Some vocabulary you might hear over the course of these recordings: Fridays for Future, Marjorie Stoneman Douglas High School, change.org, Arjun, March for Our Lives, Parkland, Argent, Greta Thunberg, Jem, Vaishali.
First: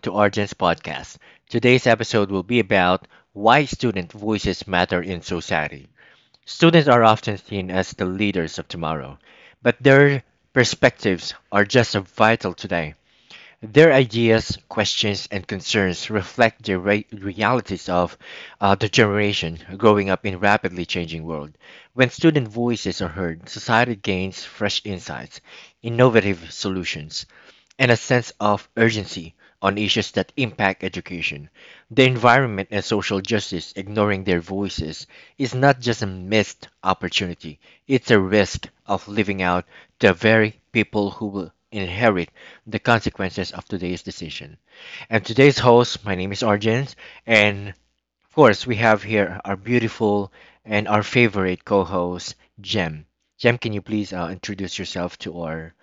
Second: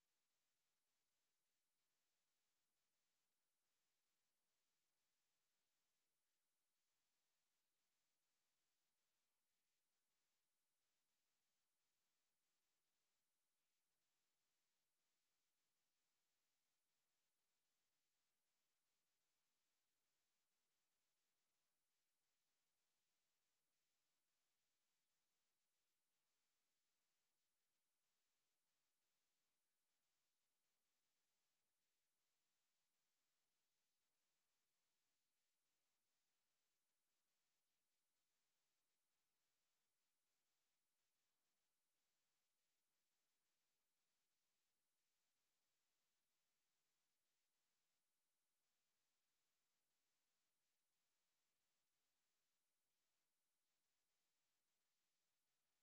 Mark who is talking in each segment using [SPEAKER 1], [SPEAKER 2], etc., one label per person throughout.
[SPEAKER 1] to Argent's podcast. Today's episode will be about why student voices matter in society. Students are often seen as the leaders of tomorrow, but their perspectives are just as vital today. Their ideas, questions, and concerns reflect the realities of the generation growing up in rapidly changing world. When student voices are heard, society gains fresh insights, innovative solutions, and a sense of urgency on issues that impact education, the environment, and social justice. Ignoring their voices is not just a missed opportunity, it's a risk of leaving out the very people who will inherit the consequences of today's decision. And today's host, my name is Arjun, and of course, we have here our beautiful and our favorite co host, Jem. Jem, can you please introduce yourself to our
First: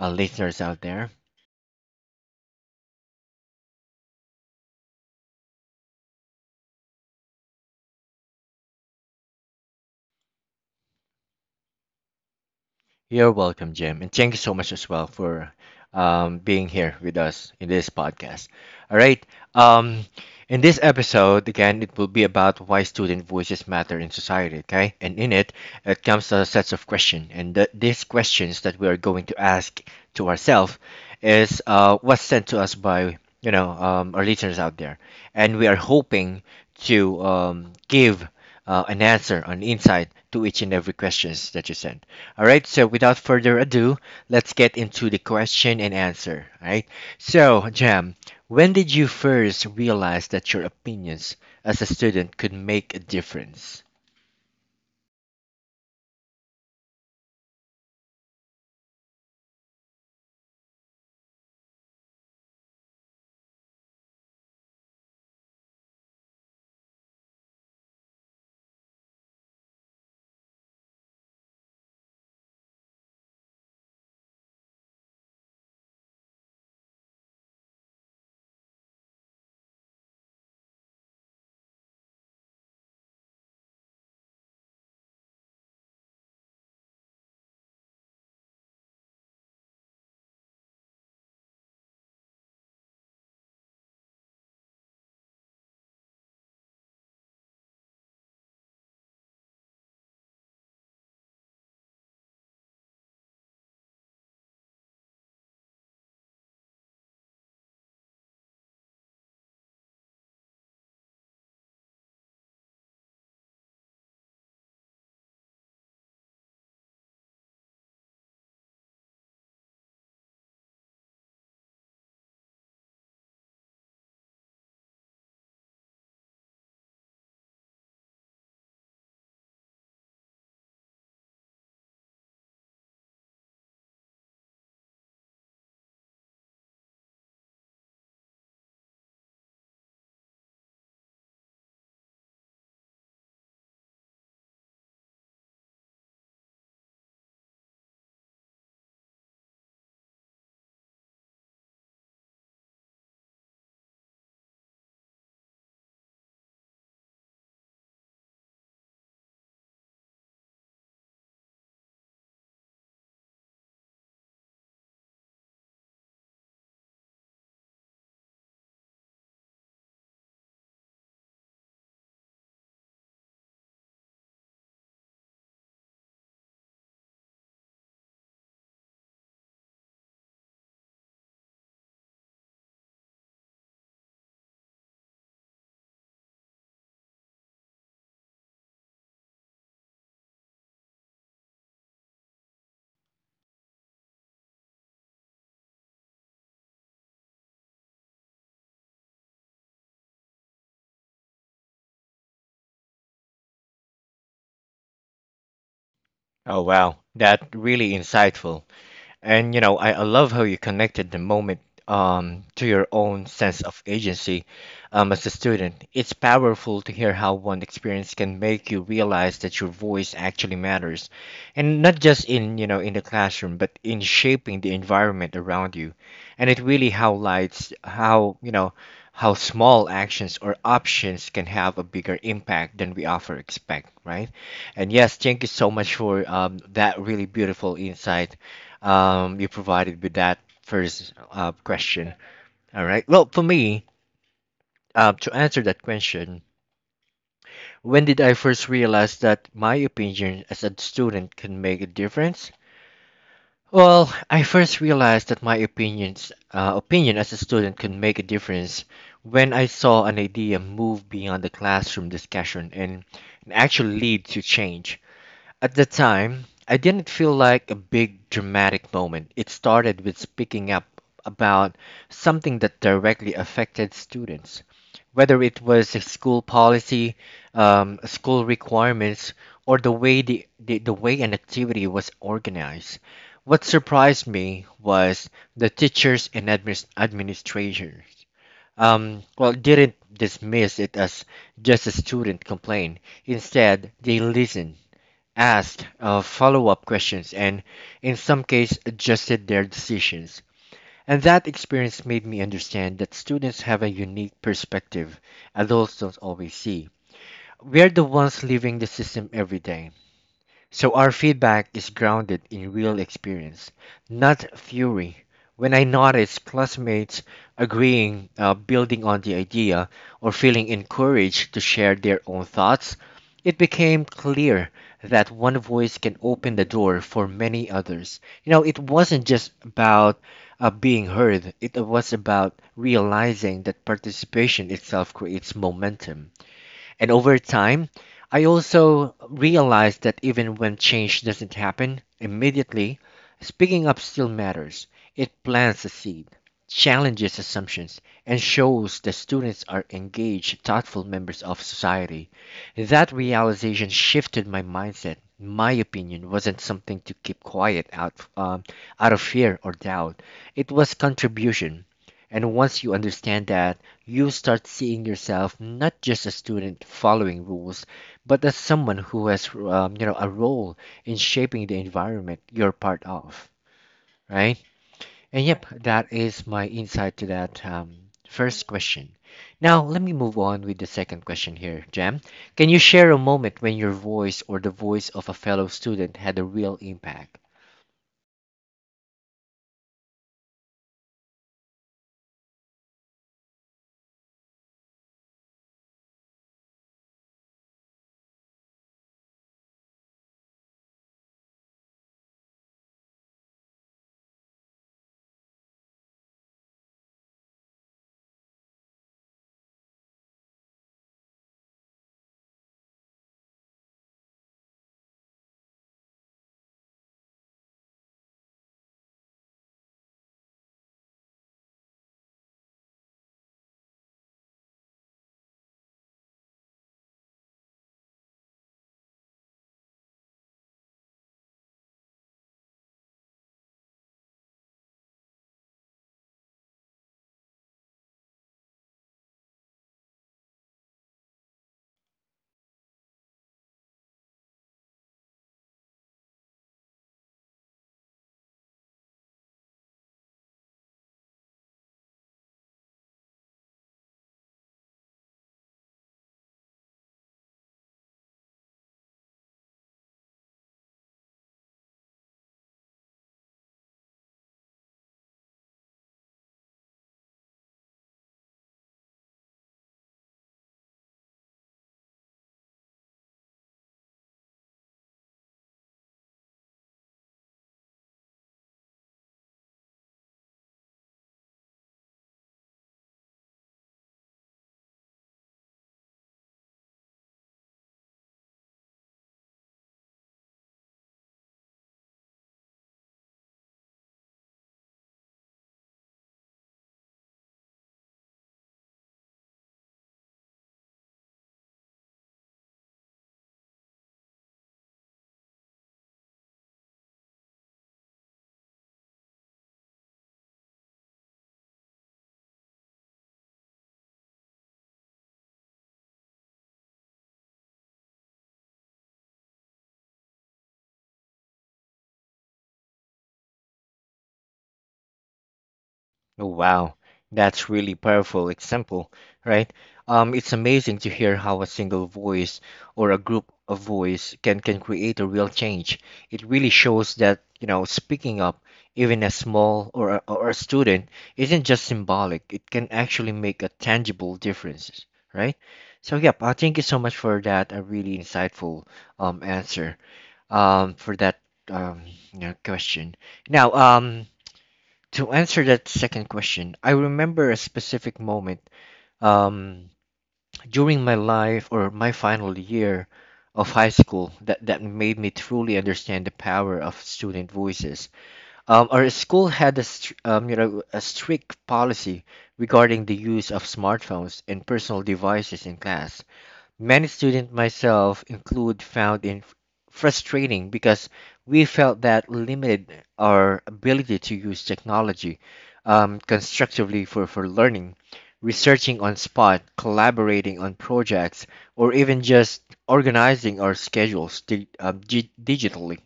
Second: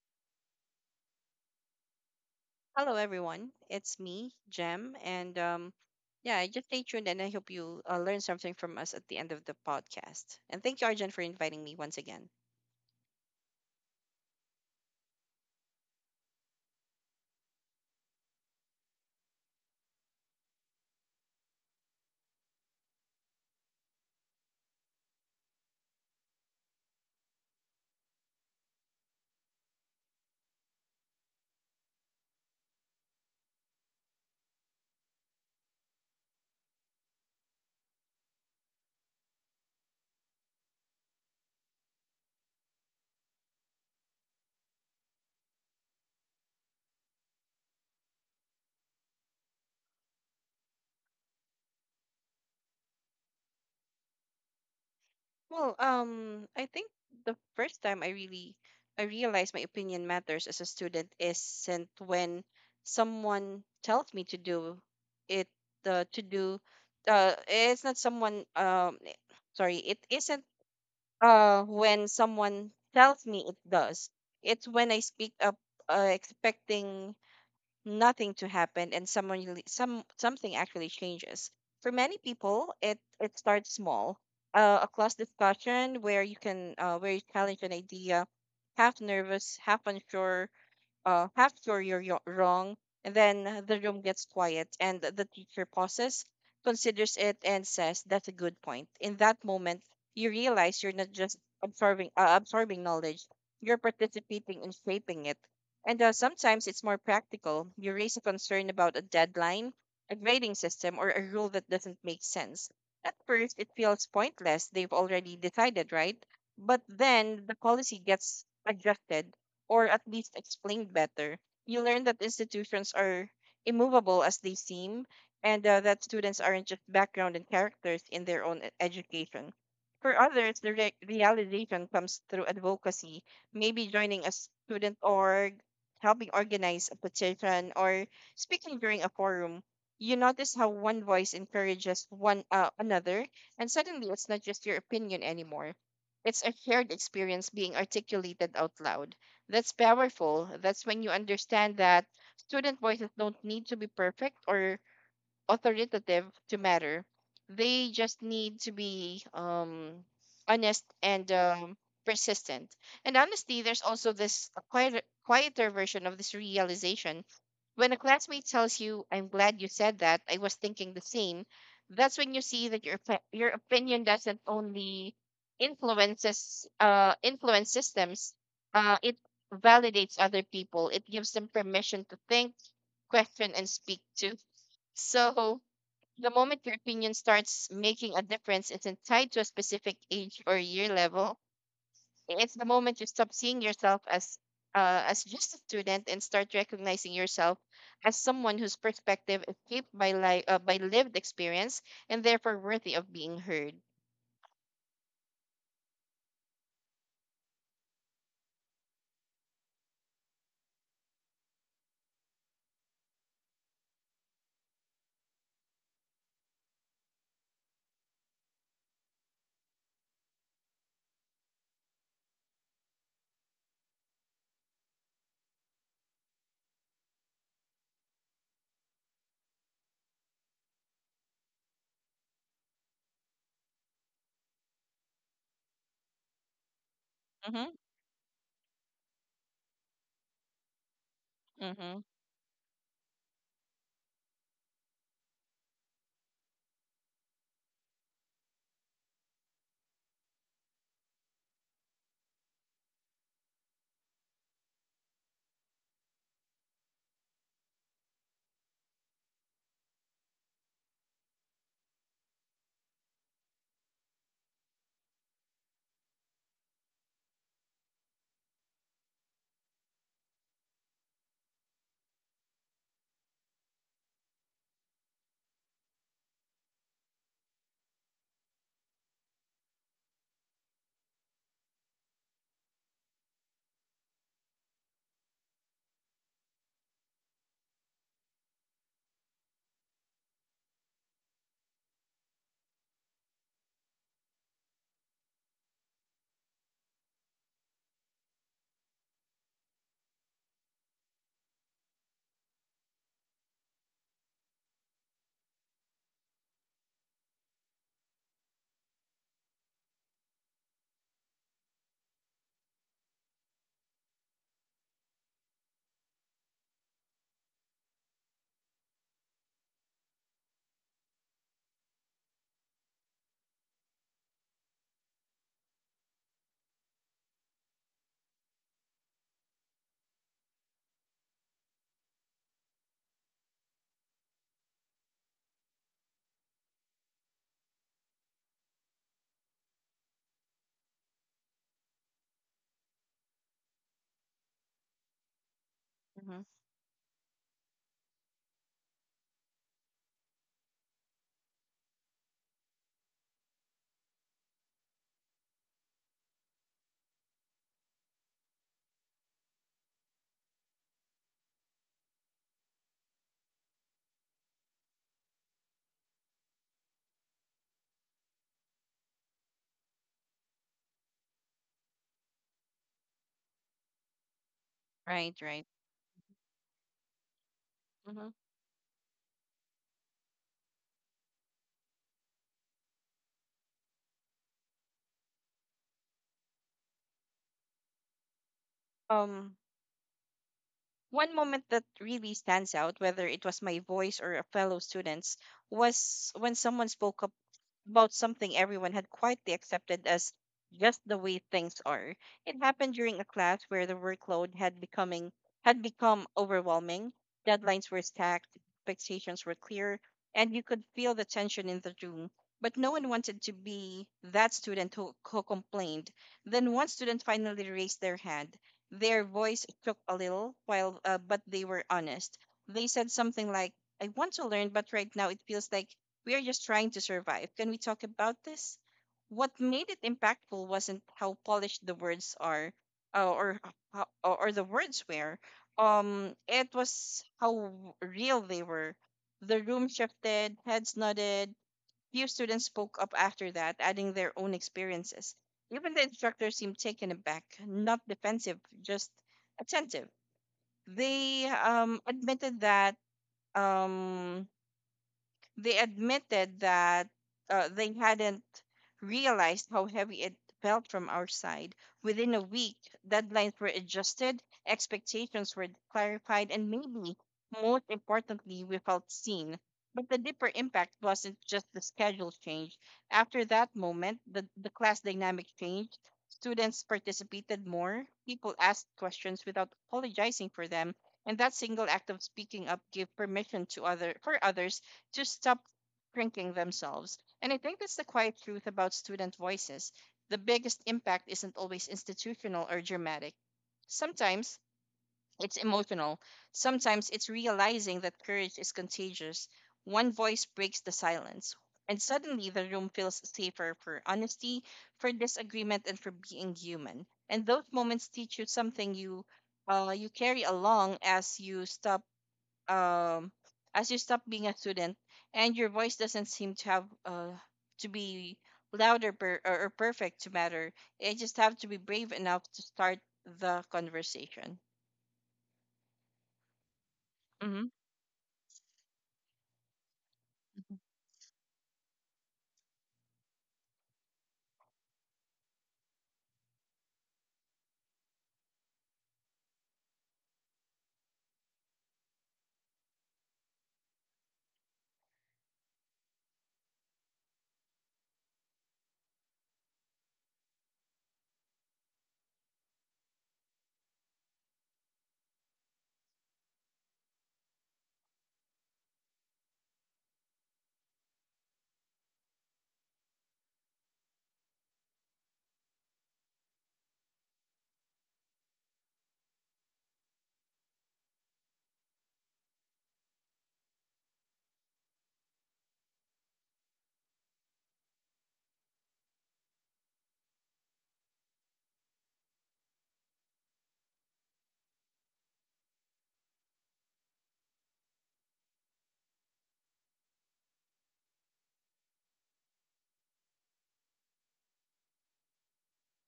[SPEAKER 1] listeners out there?
[SPEAKER 2] Hello, everyone. It's me, Jem, and yeah, just stay tuned, and I hope you learn something from us at the end of the podcast. And thank you, Arjun, for inviting me once again.
[SPEAKER 1] You're welcome, Jim, and thank you so much as well for being here with us in this podcast. All right. Um, in this episode, again, it will be about why student voices matter in society. Okay, and in it, it comes a sets of questions, and these questions that we are going to ask to ourselves is what's sent to us by our listeners out there, and we are hoping to give an answer, an insight to each and every questions that you send. All right, so without further ado, let's get into the question and answer. All right, so Jam, when did you first realize that your opinions as a student could make a difference?
[SPEAKER 2] Well, I think the first time I realized my opinion matters as a student isn't when someone tells me to do it uh, to do it's not someone sorry it isn't when someone tells me it does, it's when I speak up, expecting nothing to happen and some something actually changes. For many people it starts small, a class discussion where you can where you challenge an idea, half nervous, half unsure, half wrong. And then the room gets quiet, and the teacher pauses, considers it, and says, "That's a good point." In that moment, you realize you're not just absorbing knowledge; you're participating in shaping it. And sometimes it's more practical. You raise a concern about a deadline, a grading system, or a rule that doesn't make sense. At first, it feels pointless. They've already decided, right? But then the policy gets adjusted or at least explained better, you learn that institutions are immovable as they seem, and that students aren't just background and characters in their own education. For others, the realization comes through advocacy, maybe joining a student org, helping organize a petition, or speaking during a forum. You notice how one voice encourages one another, and suddenly it's not just your opinion anymore. It's a shared experience being articulated out loud. That's powerful. That's when you understand that student voices don't need to be perfect or authoritative to matter. They just need to be honest and persistent. And honestly, there's also this quieter version of this realization. When a classmate tells you, "I'm glad you said that. I was thinking the same," that's when you see that your opinion doesn't only influence systems. It validates other people. It gives them permission to think, question, and speak to. So the moment your opinion starts making a difference isn't tied to a specific age or year level. It's the moment you stop seeing yourself as just a student and start recognizing yourself as someone whose perspective is shaped by lived experience and therefore worthy of being heard.
[SPEAKER 1] Oh, wow, that really insightful. And you know, I love how you connected the moment to your own sense of agency as a student. It's powerful to hear how one experience can make you realize that your voice actually matters, and not just in in the classroom, but in shaping the environment around you. And it really highlights how how small actions or options can have a bigger impact than we often expect, right? And yes, thank you so much for that really
[SPEAKER 2] Mm-hmm.
[SPEAKER 1] beautiful insight you provided with that first
[SPEAKER 2] Mm-hmm.
[SPEAKER 1] question. All right. Well, for me, to answer that question, when did I first realize that my opinion as a student can make a difference? Well, I first realized that my opinion as a student can make a difference when I saw an idea move beyond the classroom discussion and actually lead to change. At the time, I didn't feel like a big dramatic moment. It started with speaking up about something that directly affected students, whether it was a school policy, school requirements, or the way the way an activity was organized. What surprised me was the teachers and administrators well, didn't dismiss it as just a student complaint. Instead, they listened asked follow up questions, and in some cases adjusted their decisions. And that experience made me understand that students have a unique perspective adults don't always see. We're the ones living the system every day. So our feedback is grounded in real experience, not theory. When I notice classmates agreeing, building on the idea, or feeling encouraged to share their own thoughts, it became clear that one voice can open the door for many others. You know, it wasn't just about being heard, it was about realizing that participation itself creates momentum. And over time, I also realized that even when change doesn't happen immediately, speaking up still matters. It plants a seed,
[SPEAKER 2] Mm-hmm.
[SPEAKER 1] challenges assumptions, and shows that students are engaged, thoughtful members of society. That realization shifted my mindset. My opinion wasn't something to keep quiet out of fear or doubt. It was contribution. And once you understand that, you start seeing yourself not just a student following rules, but as someone who has you know a role in shaping the environment you're part of, right?
[SPEAKER 2] Right,
[SPEAKER 1] And
[SPEAKER 2] right.
[SPEAKER 1] yep, that is my insight to that
[SPEAKER 2] Hmm.
[SPEAKER 1] first question. Now let me move on with the second question here, Jam. Can you share a moment when your voice or the voice of a fellow student had a real impact?
[SPEAKER 2] Um, one moment that really stands out, whether it was my voice or a fellow student's, was when someone spoke up about something everyone had quietly accepted as just the way things are. It happened during a class where the workload had becoming had become overwhelming. Deadlines were stacked, expectations were clear, and you could feel the tension in the room. But no one wanted to be that student who complained. Then one student finally raised their hand. Their voice shook a little, while but they were honest. They said something like, "I want to learn, but right now it feels like we are just trying to survive. Can we talk about this? What made it impactful wasn't how polished the words are, or how, or the words were. It was how real they were. The room shifted, heads nodded. Few students spoke up after that, adding their own experiences. Even the instructor seemed taken aback, not defensive, just attentive. They um, admitted that um, they admitted that they hadn't realized how heavy it felt from our side. Within a week, deadlines were adjusted, expectations were clarified, and maybe most importantly, we felt seen. But the deeper impact wasn't just the schedule change. After that moment, the class dynamic changed. Students participated more, people asked questions without apologizing for them, and that single act of speaking up gave permission to other for others just stop shrinking themselves. And I think that's the quiet truth about student voices. The biggest impact isn't always institutional or dramatic. Sometimes it's emotional. Sometimes it's realizing that courage is contagious. One voice breaks the silence, and suddenly the room feels safer for honesty, for disagreement, and for being human. And those moments teach you something you carry along as you stop um as you stop being a student, and your voice doesn't seem to have to be louder or perfect to matter. You just have to be brave enough to start the conversation.
[SPEAKER 1] Oh, wow,
[SPEAKER 2] Hmm.
[SPEAKER 1] that's really powerful example, right? It's amazing to hear how a single voice or a group of voice can create a real change. It really shows that, you know, speaking up, even a small or or a student, isn't just symbolic. It can actually make a tangible difference, right? So, yep, thank you so much for that. A really insightful answer for that um you know, question. Now. To answer that second question, I remember a specific moment um, during my life or my final year of high school that made me truly understand the power of student voices. Our school had you know, a strict policy regarding the use of smartphones and personal devices in class. Many students, myself included, found it frustrating because we felt that limited our ability to use technology constructively for, learning, researching on spot, collaborating on projects, or even just organizing our schedules digitally.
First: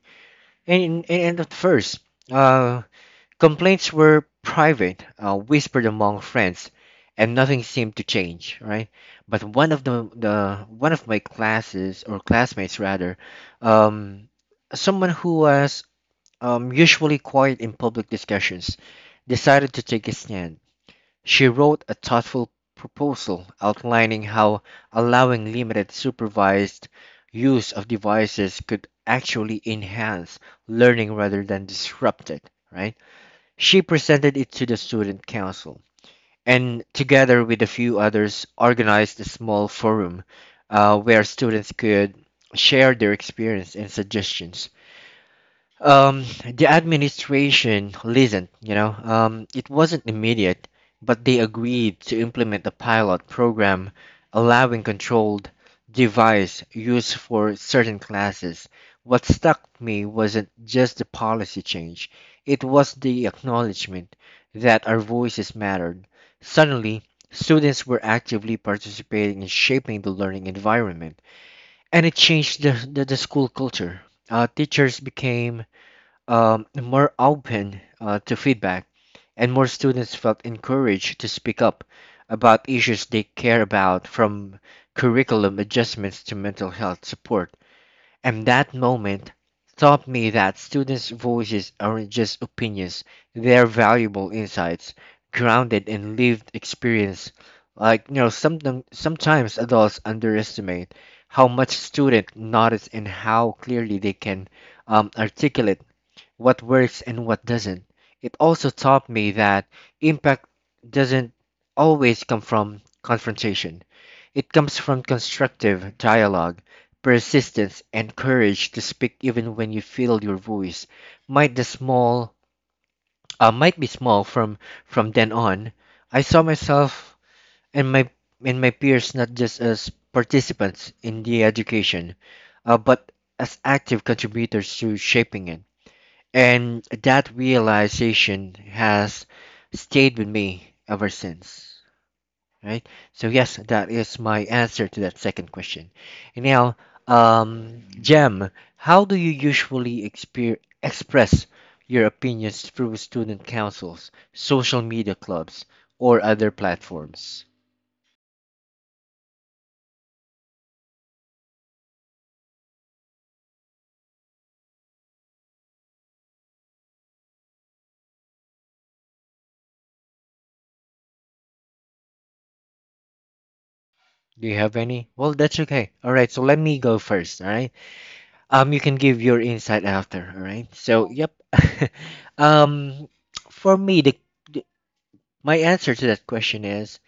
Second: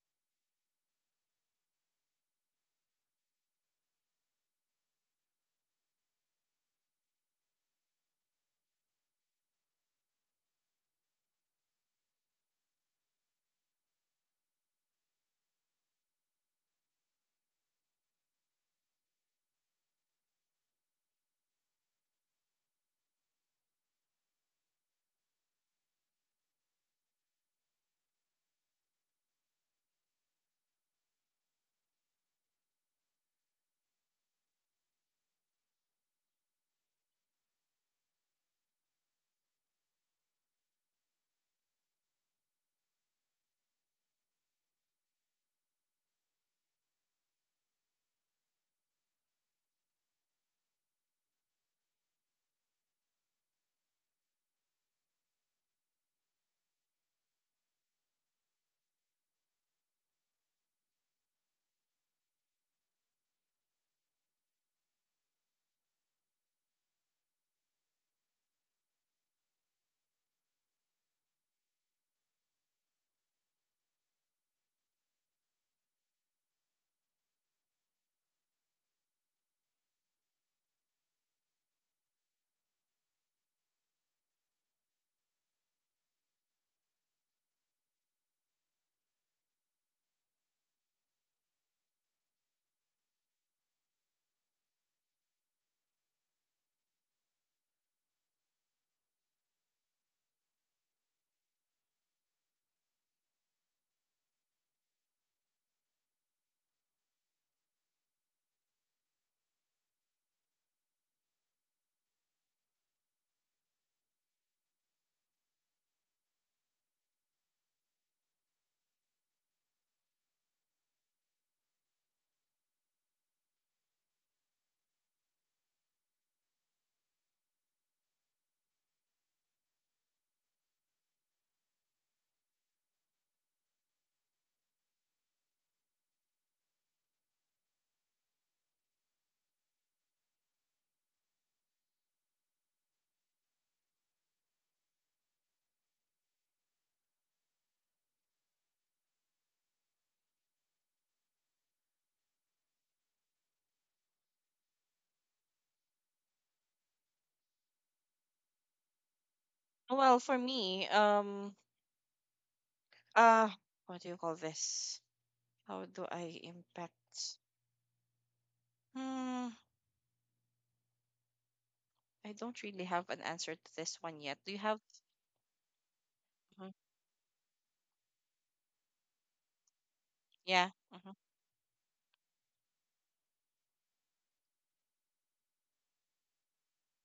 [SPEAKER 1] And, at first, uh, Complaints were private, whispered among friends, and nothing seemed to change, right? But one of the one of my classes or classmates rather, um, someone who was usually quiet in public discussions, decided to take a stand. She wrote a thoughtful proposal outlining how allowing limited supervised use of devices could actually enhance learning rather than disrupt it, right? She presented it to the student council, and together with a few others, organized a small forum where students could share their experience and suggestions. The administration listened, you know, it wasn't immediate, but they agreed to implement a pilot program allowing controlled device use for certain classes. What struck me wasn't just the policy change, it was the acknowledgement that our voices mattered. Suddenly, students were actively participating in shaping the learning environment, and it changed the school culture. Teachers became more open to feedback, and more students felt encouraged to speak up about issues they care about, from curriculum adjustments to mental health support. And that moment taught me that students' voices aren't just opinions, they're valuable insights grounded in lived experience. Like, you know, sometimes adults underestimate how much students notice and how clearly they can articulate what works and what doesn't. It also taught me that impact doesn't always come from confrontation. It comes from constructive dialogue, persistence, and courage to speak even when you feel your voice might the small might be small from then on. I saw myself and my peers not just as participants in the education, but as active contributors to shaping it. And that realization has stayed with me ever since. Right? So yes, that is my answer to that second question. And now, Jem, how do you usually express your opinions through student councils, social media clubs, or other platforms?
[SPEAKER 2] Well, for me, uh what do you call this, how do I impact? Hmm. I don't really have an answer to this one yet.
[SPEAKER 1] Do
[SPEAKER 2] Do
[SPEAKER 1] you
[SPEAKER 2] you
[SPEAKER 1] have
[SPEAKER 2] have
[SPEAKER 1] any? Well, that's okay. All right, so let
[SPEAKER 2] Mhm.
[SPEAKER 1] me go first. All right. You can give your insight after, all right?
[SPEAKER 2] Yeah.
[SPEAKER 1] So, Oh.
[SPEAKER 2] Hmm.
[SPEAKER 1] yep. um, for me, the my answer to that question is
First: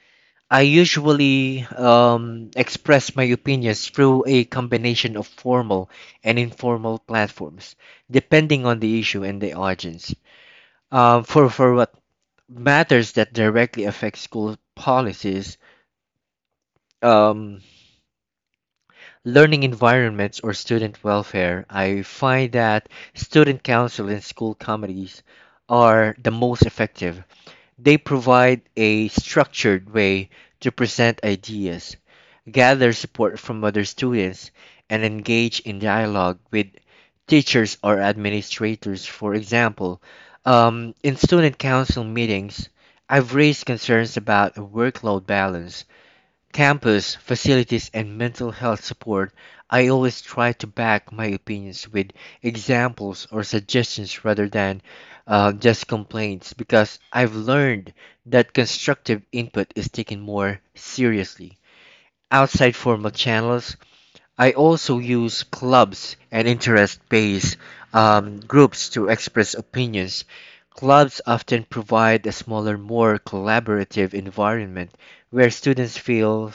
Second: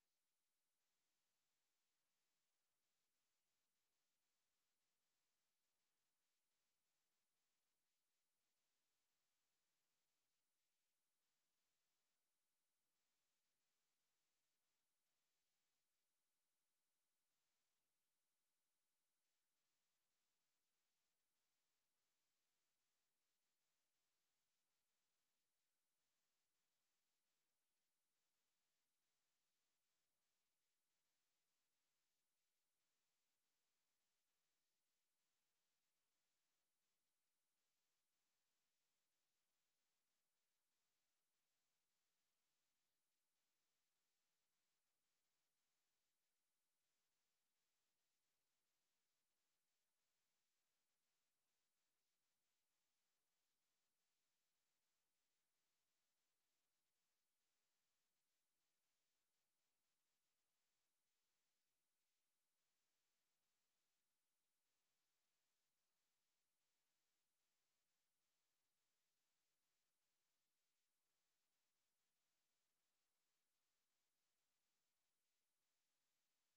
[SPEAKER 1] I usually express my opinions through a combination of formal and informal platforms, depending on the issue and the audience. For what matters that directly affect school policies, um, learning environments or student welfare, I find that student council and school committees are the most effective. They provide a structured way to present ideas, gather support from other students, and engage in dialogue with teachers or administrators. For example, in student council meetings, I've raised concerns about workload balance campus, facilities, and mental health support, I always try to back my opinions with examples or suggestions rather than just complaints because I've learned that constructive input is taken more seriously. Outside formal channels, I also use clubs and interest-based groups to express opinions. Clubs often provide a smaller, more collaborative environment where students feel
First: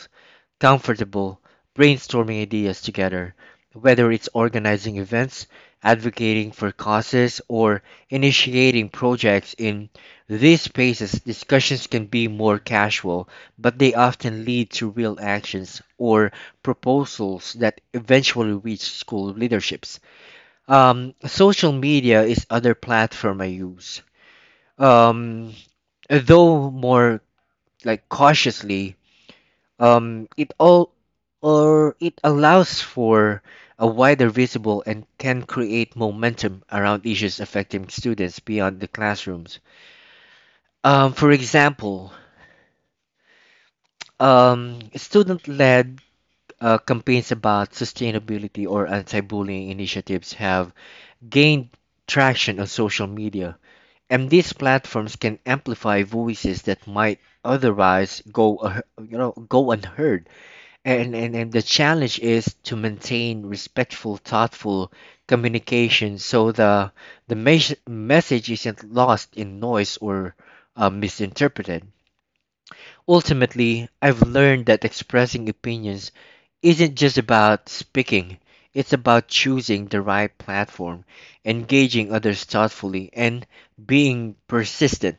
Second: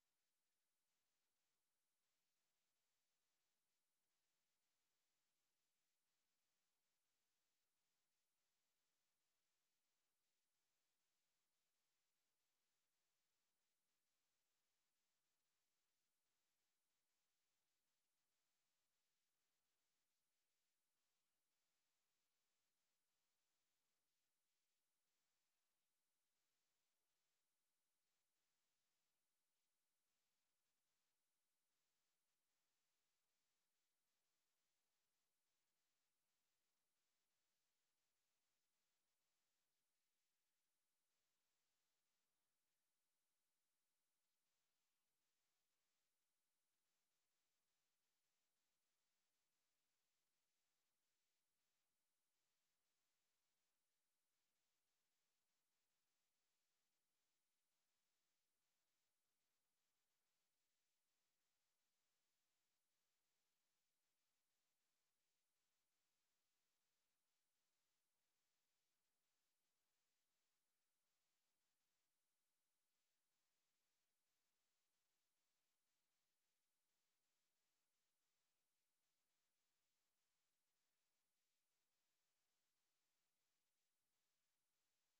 [SPEAKER 1] comfortable brainstorming ideas together, whether it's organizing events, advocating for causes, or initiating projects in these spaces, discussions can be more casual, but they often lead to real actions or proposals that eventually reach school leaderships. Social media is other platform I use. Um, though more like cautiously, um, it all it allows for a wider visible and can create momentum around issues affecting students beyond the classrooms. For example, student-led campaigns about sustainability or anti-bullying initiatives have gained traction on social media, and these platforms can amplify voices that might otherwise go go unheard. And the challenge is to maintain respectful, thoughtful communication so the message isn't lost in noise or misinterpreted. Ultimately, I've learned that expressing opinions isn't just about speaking, it's about choosing the right platform, engaging others thoughtfully, and being persistent.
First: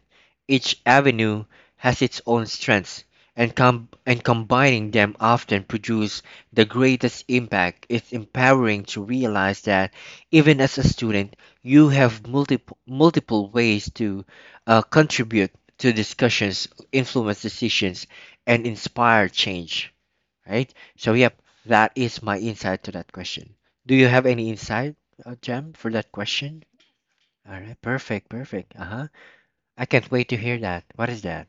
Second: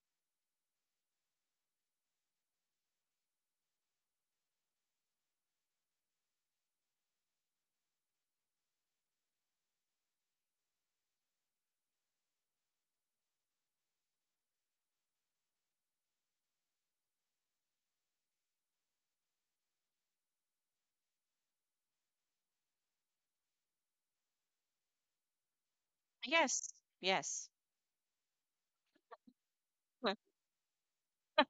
[SPEAKER 1] Each avenue has its own strengths, and, combining them often produce the greatest impact. It's empowering to realize that even as a student, you have multiple ways to contribute to discussions influence decisions, and inspire change, right? So, yep, that is my insight to that question. Do you have any insight, Jem, for that question?
[SPEAKER 2] Yes. Yes.
[SPEAKER 1] All right, perfect, perfect. Uh huh. I can't wait to hear that. What is that?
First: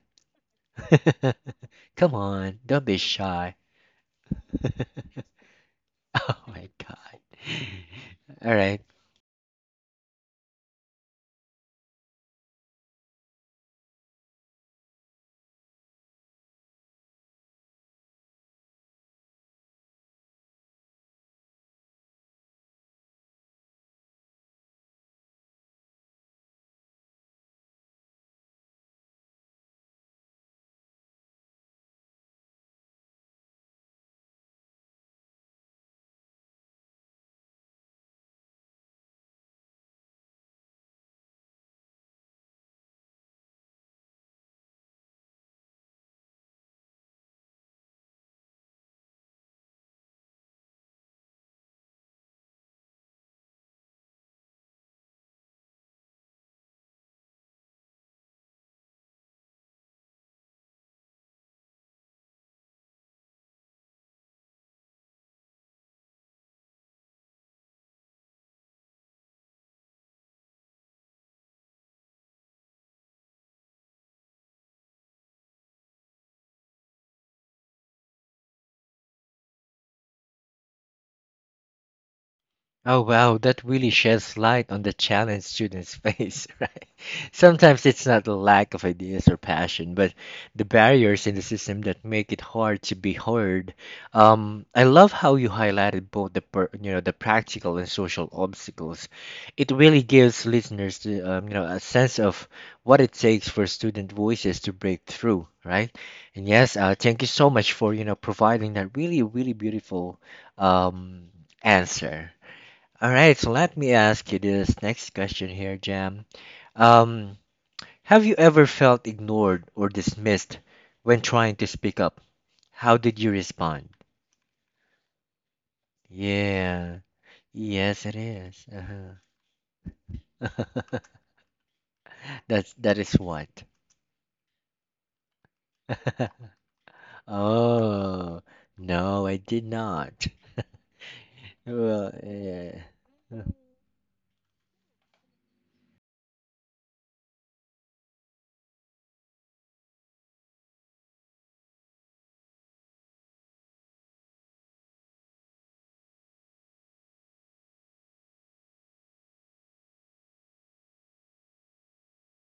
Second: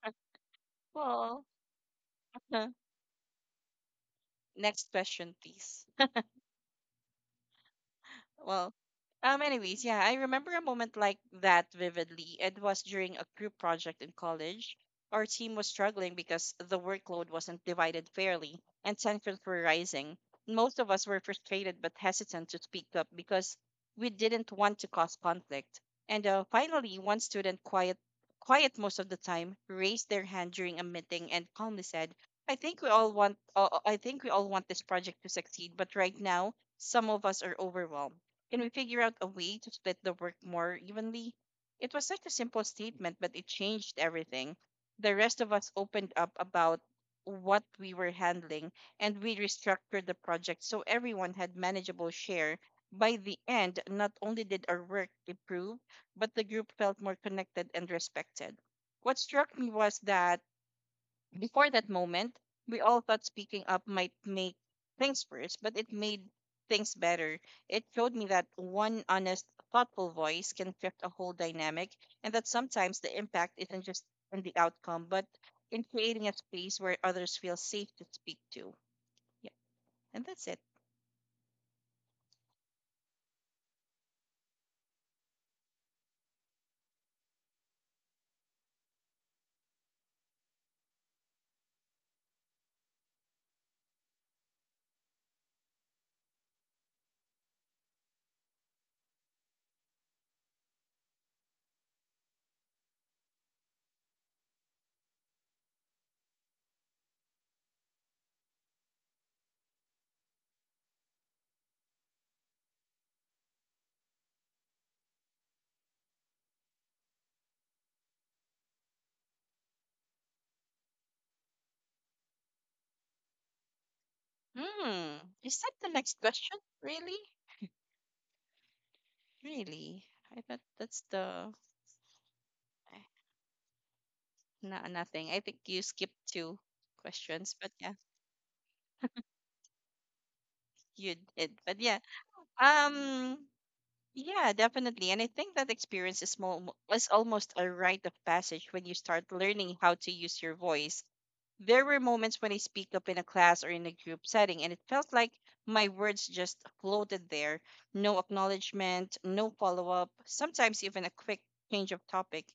[SPEAKER 2] Well,
[SPEAKER 1] Come on, don't be shy. Oh
[SPEAKER 2] next question please.
[SPEAKER 1] my God. All
[SPEAKER 2] Well,
[SPEAKER 1] right.
[SPEAKER 2] anyways, yeah, I remember a moment like that vividly. It was during a group project in college. Our team was struggling because the workload wasn't divided fairly and tensions were rising. Most of us were frustrated but hesitant to speak up because we didn't want to cause conflict. And finally, one student, quiet most of the time, raised their hand during a meeting and calmly said, "I think we all want this project to succeed, but right now, some of us are overwhelmed. Can we figure out a way to split the work more evenly? It was such a simple statement, but it changed everything. The rest of us opened up about what we were handling, and we restructured the project so everyone had manageable share. By the end, not only did our work improve, but the group felt more connected and respected. What struck me was that before that moment, we all thought speaking up might make things worse, but it made things better. It showed me that one honest, thoughtful voice can shift a whole dynamic, and that sometimes the impact isn't just in the outcome, but in creating a space where others feel safe to speak to. Yeah, and that's it.
[SPEAKER 1] Oh, wow, that really sheds light on the challenge students face, right? Sometimes it's not a lack of ideas or passion, but the barriers in the system that make it hard to be heard. I love how you highlighted both the per, you know the practical and social obstacles. It really gives listeners the, you know a sense of what it takes for student voices to break through, right? And yes, thank you so much for providing that really really beautiful um, answer. All right, so let me ask you this next question here, Jam. Um, have you ever felt ignored or dismissed when trying to speak up? How did you respond?
[SPEAKER 2] Hmm. Is that the next question?
[SPEAKER 1] Yeah.
[SPEAKER 2] Really?
[SPEAKER 1] Yes, it is.
[SPEAKER 2] Really, I thought
[SPEAKER 1] Uh-huh.
[SPEAKER 2] that's the
[SPEAKER 1] That's that
[SPEAKER 2] eh,
[SPEAKER 1] is what.
[SPEAKER 2] no, nothing. I think you skipped two questions, but yeah,
[SPEAKER 1] Oh, no, I did not.
[SPEAKER 2] you did. But yeah.
[SPEAKER 1] Well, yeah.
[SPEAKER 2] Um, yeah, definitely. And I think that experience is small is almost a rite of passage when you start learning how to use your voice. There were moments when I speak up in a class or in a group setting, and it felt like my words just floated there. No acknowledgement, no follow up, sometimes even a quick change of topic.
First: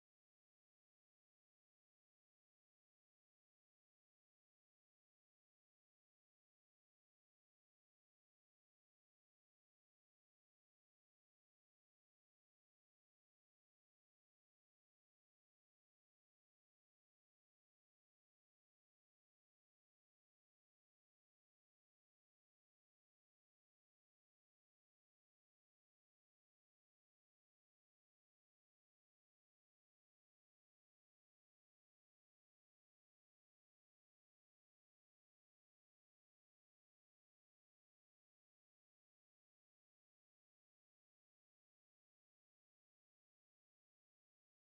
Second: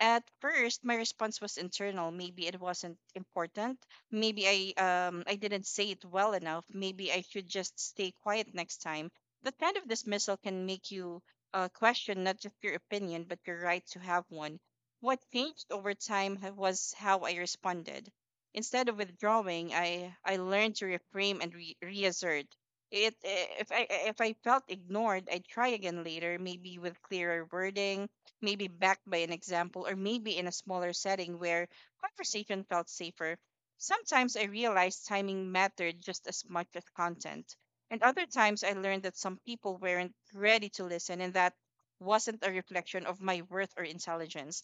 [SPEAKER 2] At first, my response was internal. Maybe it wasn't important. Maybe I didn't say it well enough. Maybe I should just stay quiet next time. That kind of dismissal can make you question not just your opinion, but your right to have one. What changed over time was how I responded. Instead of withdrawing, I learned to reframe and reassert. It if I felt ignored, I'd try again later, maybe with clearer wording, maybe backed by an example, or maybe in a smaller setting where conversation felt safer. Sometimes I realized timing mattered just as much as content. And other times I learned that some people weren't ready to listen and that wasn't a reflection of my worth or intelligence.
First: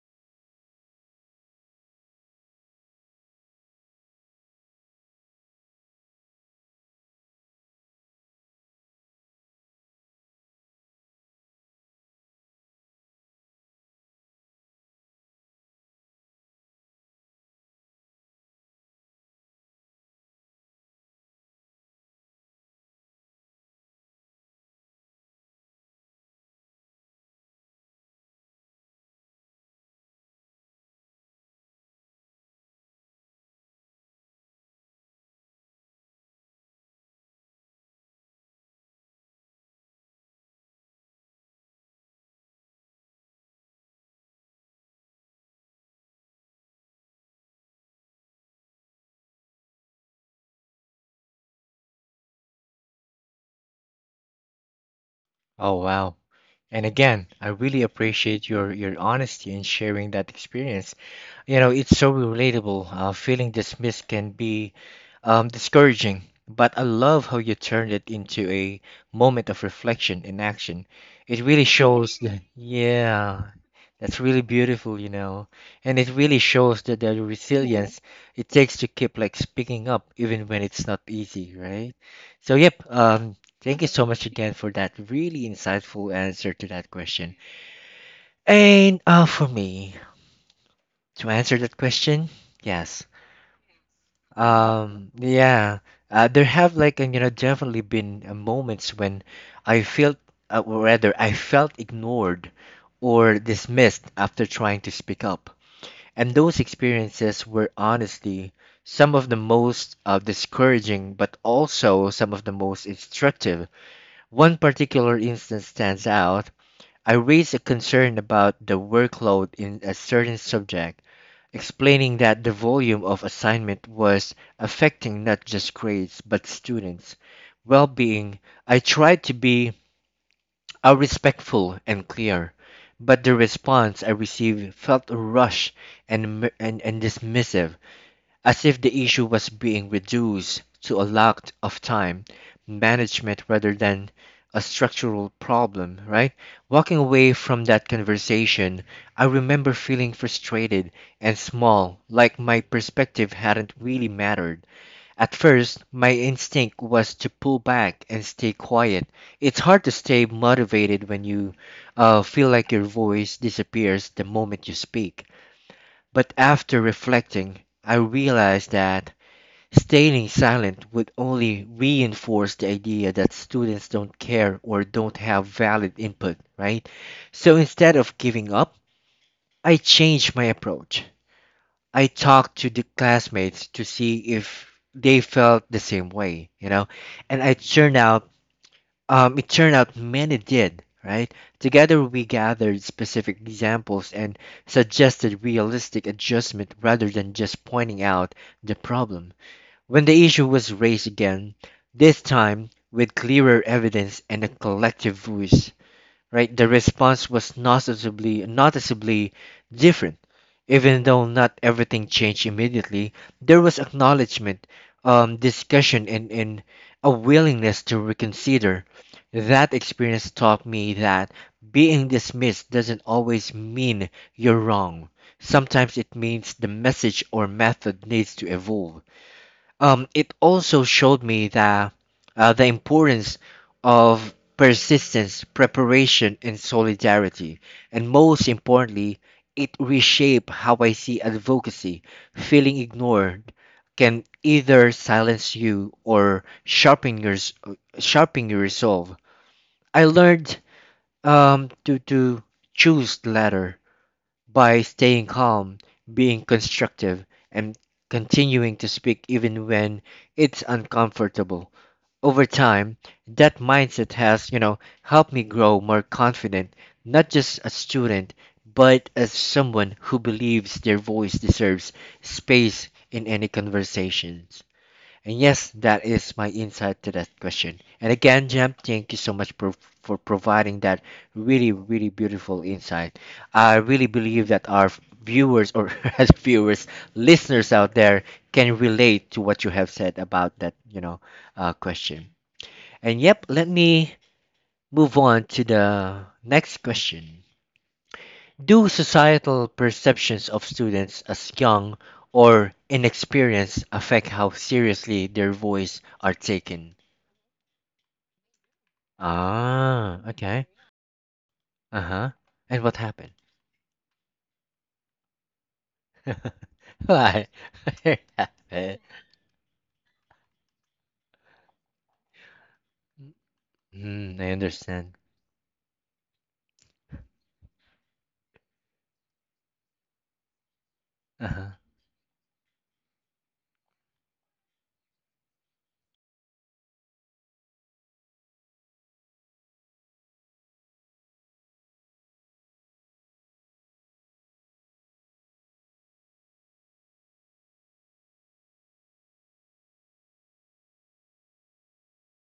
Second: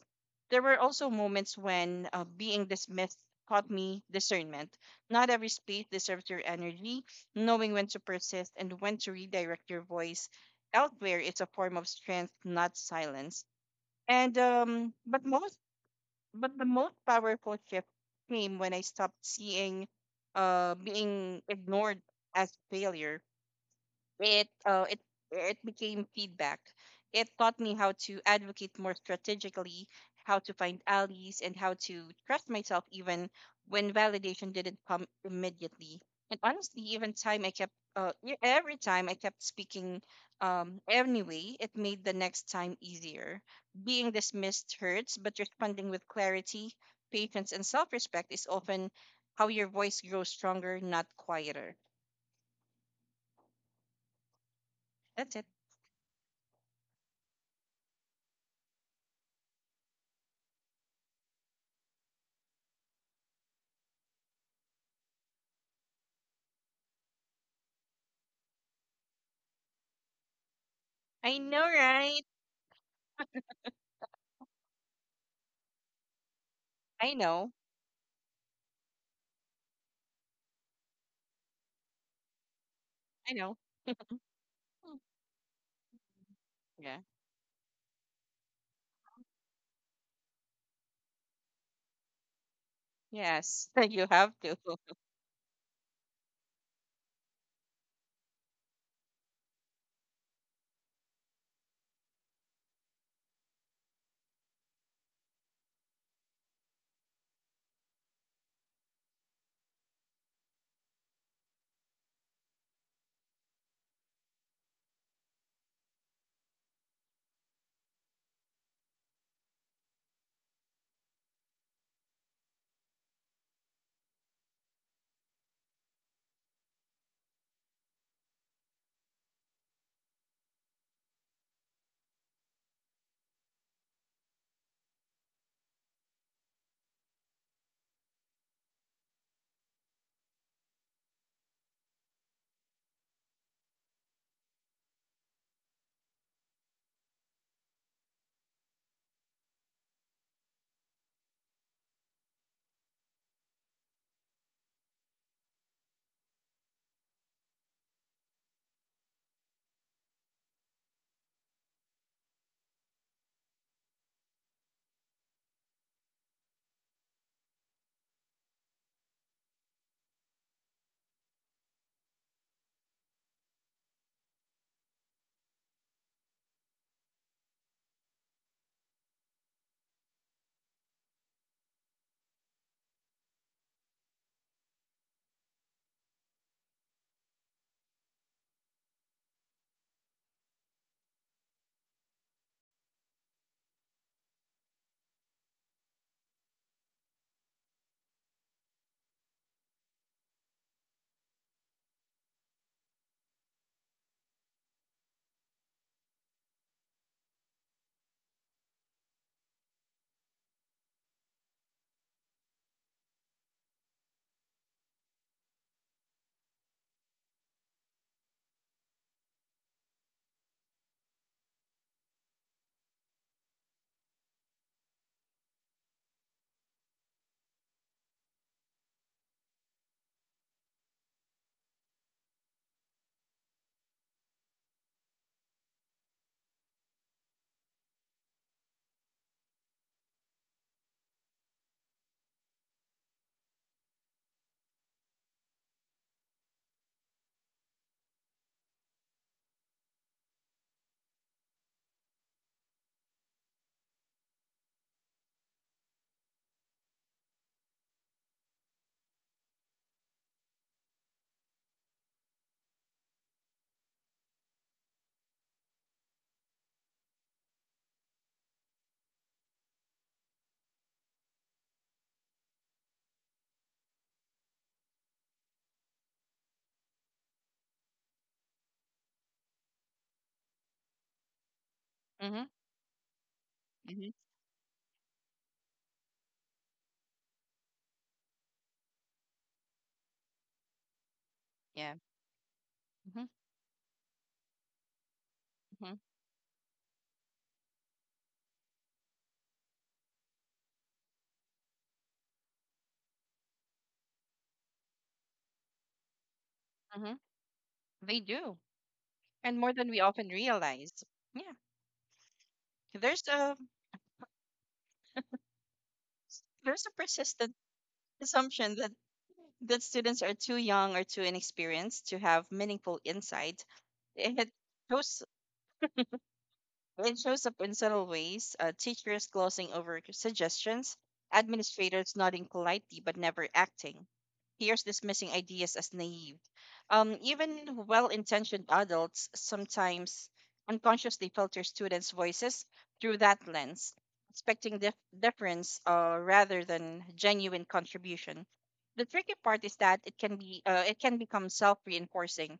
[SPEAKER 2] There were also moments when being dismissed taught me discernment. Not every space deserves your energy, knowing when to persist and when to redirect your voice elsewhere it's a form of strength, not silence. And but most but the most powerful shift came when I stopped seeing being ignored as failure. It uh, it it became feedback. It taught me how to advocate more strategically, how to find allies, and how to trust myself even when validation didn't come immediately. And honestly, even time I kept e- every time I kept speaking anyway, it made the next time easier. Being dismissed hurts, but responding with clarity, patience, and self-respect is often how your voice grows stronger, not quieter. That's it.
[SPEAKER 1] Oh wow. And again, I really appreciate your honesty in sharing that experience. You know, it's so relatable. Feeling dismissed can be discouraging, but I love how you turned it into a moment of reflection and action.
[SPEAKER 2] I
[SPEAKER 1] It
[SPEAKER 2] know,
[SPEAKER 1] really shows
[SPEAKER 2] right?
[SPEAKER 1] that, yeah, that's really beautiful, you know, and it really shows that
[SPEAKER 2] I
[SPEAKER 1] the
[SPEAKER 2] know.
[SPEAKER 1] resilience it takes to keep like speaking up even when it's not easy, right? So, yep,
[SPEAKER 2] I know.
[SPEAKER 1] thank you so much again for that
[SPEAKER 2] Mm.
[SPEAKER 1] really insightful answer to that
[SPEAKER 2] Yeah.
[SPEAKER 1] question. And for me, to answer that question, yes.
[SPEAKER 2] Yes. You have to.
[SPEAKER 1] Yeah, there have definitely been moments when I felt, or rather, I felt ignored or dismissed after trying to speak up. And those experiences were honestly some of the most discouraging, but also some of the most instructive. One particular instance stands out. I raised a concern about the workload in a certain subject, explaining that the volume of assignment was affecting not just grades but students' well being. I tried to be respectful and clear, but the response I received felt rushed and dismissive as if the issue was being reduced to a lack of time management rather than a structural problem, right? Walking away from that conversation, I remember feeling frustrated and small, like my perspective hadn't really mattered. At first, my instinct was to pull back and stay quiet. It's hard to stay motivated when you feel like your voice disappears the moment you speak. But after reflecting, I realized that staying silent would only reinforce the idea that students don't care or don't have valid input, right? So instead of giving up, I changed my approach. I talked to the classmates to see if they felt the same way, you know? And I turned out it turned out many did, right? Together we gathered specific examples and suggested realistic adjustment rather than just pointing out the problem. When the issue was raised again, this time with clearer evidence and a collective voice, right, the response was noticeably different. Even though not everything changed immediately, there was acknowledgement, discussion, and a willingness to reconsider. That experience taught me that being dismissed doesn't always mean you're wrong. Sometimes it means the message or method needs to evolve. Um, it also showed me the importance of persistence, preparation, and solidarity. And most importantly, it reshaped how I see advocacy. Feeling ignored can either silence you or sharpen your resolve. I learned to choose the latter by staying calm, being constructive, and continuing to speak even when it's uncomfortable. Over time, that mindset has, you know, helped me grow more confident, not just as student, but as someone who believes their voice deserves space in any conversations. And yes, that is my insight to that question. And again, Jem, thank you so much for providing that really, really
[SPEAKER 2] Hmm.
[SPEAKER 1] beautiful insight. I
[SPEAKER 2] Hmm.
[SPEAKER 1] really believe that our viewers, or as viewers, listeners out there, can relate to what you have said about that, you know,
[SPEAKER 2] Yeah.
[SPEAKER 1] question.
[SPEAKER 2] Hmm.
[SPEAKER 1] And yep, let me move on to
[SPEAKER 2] Hmm.
[SPEAKER 1] the next question. Do societal perceptions of students as young or inexperienced affect how seriously their voice are taken?
[SPEAKER 2] Hmm. They do, and more than we often
[SPEAKER 1] Ah, okay.
[SPEAKER 2] realize. Yeah.
[SPEAKER 1] Uh-huh. And what
[SPEAKER 2] There's
[SPEAKER 1] happened?
[SPEAKER 2] a there's a persistent
[SPEAKER 1] Why? What
[SPEAKER 2] assumption that
[SPEAKER 1] happened?
[SPEAKER 2] students are too young or too inexperienced to have meaningful insight.
[SPEAKER 1] Mm,
[SPEAKER 2] It
[SPEAKER 1] I
[SPEAKER 2] shows
[SPEAKER 1] understand.
[SPEAKER 2] It shows up in subtle ways, teachers glossing over suggestions,
[SPEAKER 1] Uh-huh.
[SPEAKER 2] administrators nodding politely but never acting, peers dismissing ideas as naive. Even well intentioned adults sometimes unconsciously filter students' voices through that lens, expecting difference rather than genuine contribution. The tricky part is that it can become self reinforcing.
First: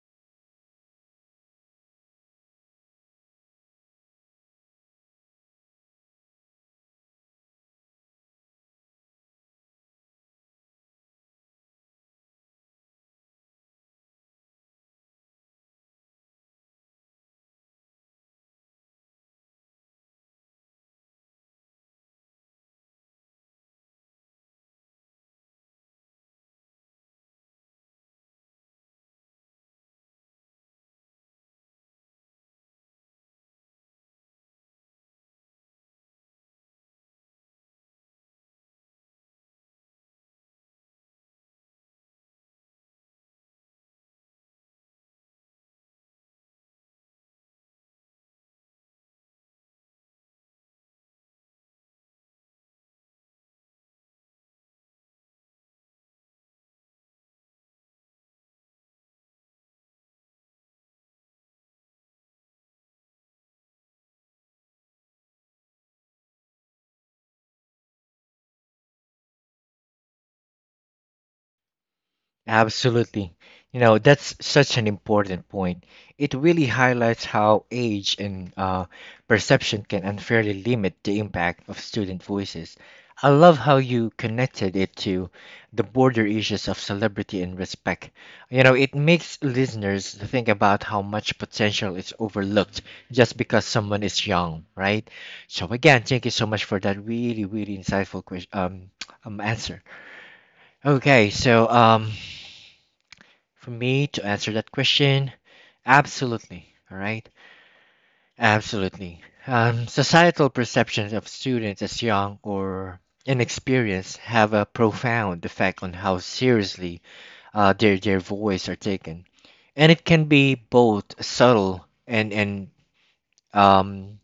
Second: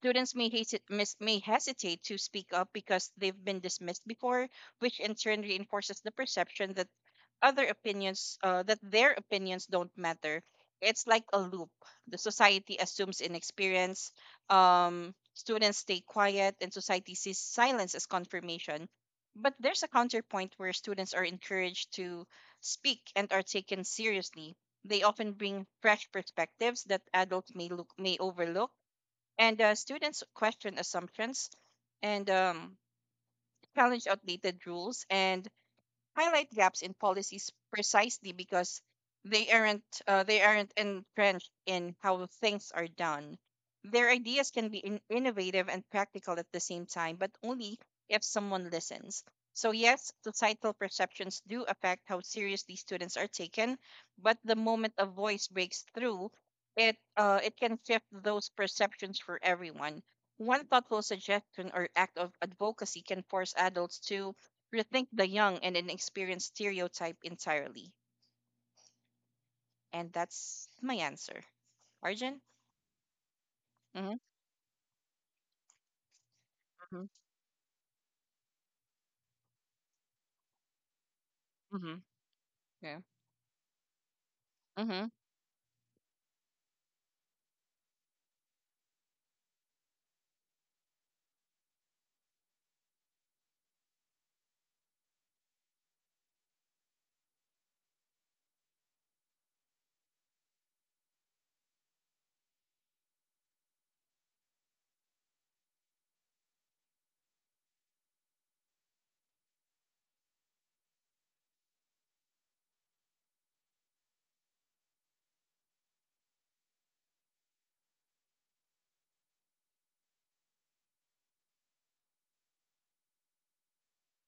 [SPEAKER 2] Students may, may hesitate to speak up because they've been dismissed before, which in turn reinforces the perception that their opinions don't matter. It's like a loop. The society assumes inexperience. Students stay quiet, and society sees silence as confirmation. But there's a counterpoint where students are encouraged to speak and are taken seriously. They often bring fresh perspectives that adults may overlook and students question assumptions and challenge outdated rules and highlight gaps in policies precisely because they aren't entrenched in how things are done. Their ideas can be innovative and practical at the same time, but only if someone listens. So yes, societal perceptions do affect how seriously students are taken, but the moment a voice breaks through, it can shift those perceptions for everyone. One thoughtful suggestion or act of advocacy can force adults to rethink the young and inexperienced stereotype entirely. And that's my answer. Arjun?
[SPEAKER 1] Absolutely. You know,
[SPEAKER 2] Mm-hmm.
[SPEAKER 1] that's such an important point. It really
[SPEAKER 2] Mm-hmm.
[SPEAKER 1] highlights how age and perception can unfairly limit the impact of
[SPEAKER 2] Mm-hmm.
[SPEAKER 1] student voices.
[SPEAKER 2] Yeah.
[SPEAKER 1] I love how you connected it
[SPEAKER 2] Mm-hmm.
[SPEAKER 1] to the border issues of celebrity and respect. You know, it makes listeners think about how much potential is overlooked just because someone is young, right? So again, thank you so much for that really, really insightful question, answer. Okay, so for me to answer that question, absolutely. All right, absolutely. Societal perceptions of students as young or inexperienced have a profound effect on how seriously their voice are taken, and it can be both subtle and um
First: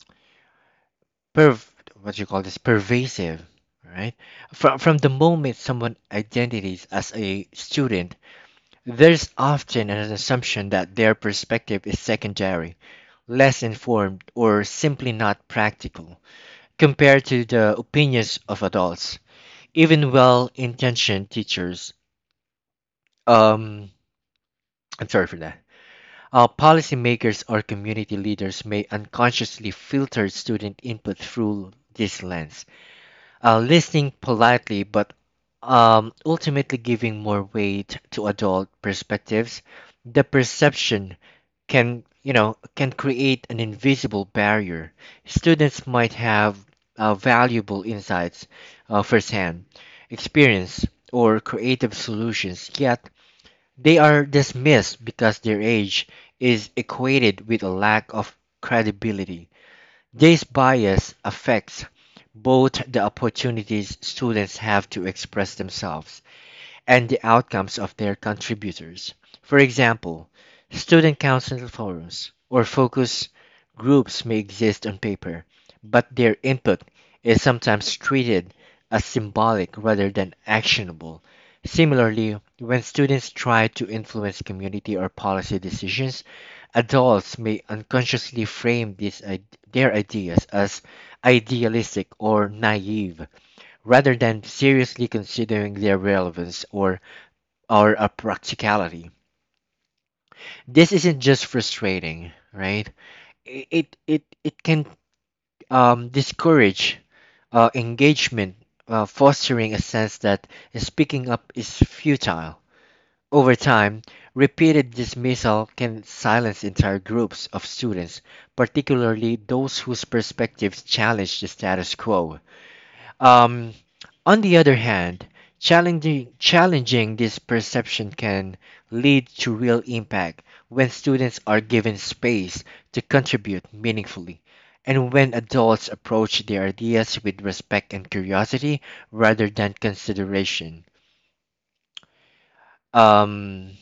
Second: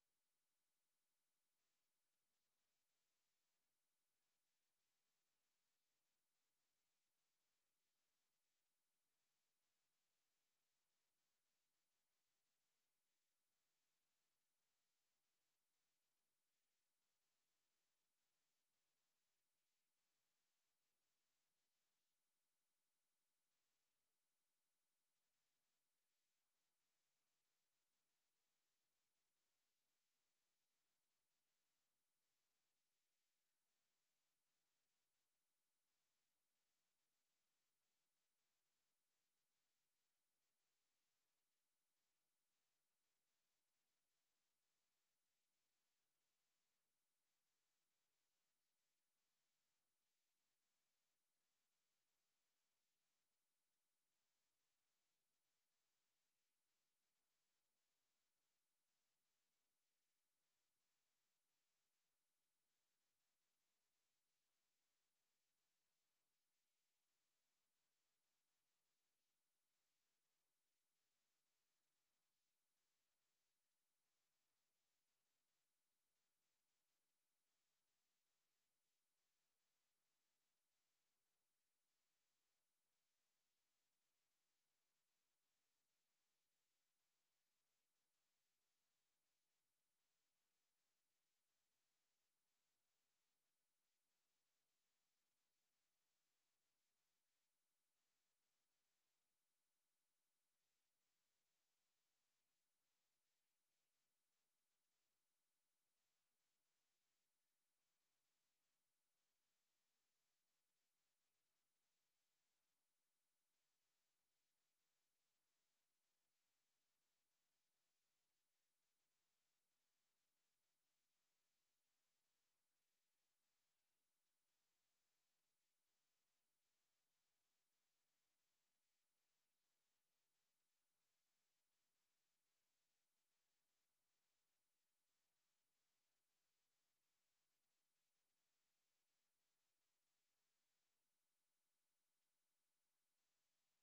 [SPEAKER 1] perv what you call this pervasive. Right, from the moment someone identifies as a student, there's often an assumption that their perspective is secondary, less informed, or simply not practical compared to the opinions of adults, even well-intentioned teachers. Um, I'm sorry for that. Policymakers or community leaders may unconsciously filter student input through this lens listening politely but ultimately giving more weight to adult perspectives. The perception can you know can create an invisible barrier. Students might have valuable insights, firsthand experience or creative solutions, yet they are dismissed because their age is equated with a lack of credibility. This bias affects both the opportunities students have to express themselves and the outcomes of their contributors. For example, student council forums or focus groups may exist on paper, but their input is sometimes treated as symbolic rather than actionable. Similarly, when students try to influence community or policy decisions, adults may unconsciously frame their ideas as idealistic or naive rather than seriously considering their relevance or a practicality. This isn't just frustrating, right? It can discourage engagement, fostering a sense that speaking up is futile. Over time, repeated dismissal can silence entire groups of students, particularly those whose perspectives challenge the status quo. Um, on the other hand, challenging this perception can lead to real impact when students are given space to contribute meaningfully, and when adults approach their ideas with respect and curiosity rather than consideration. Um,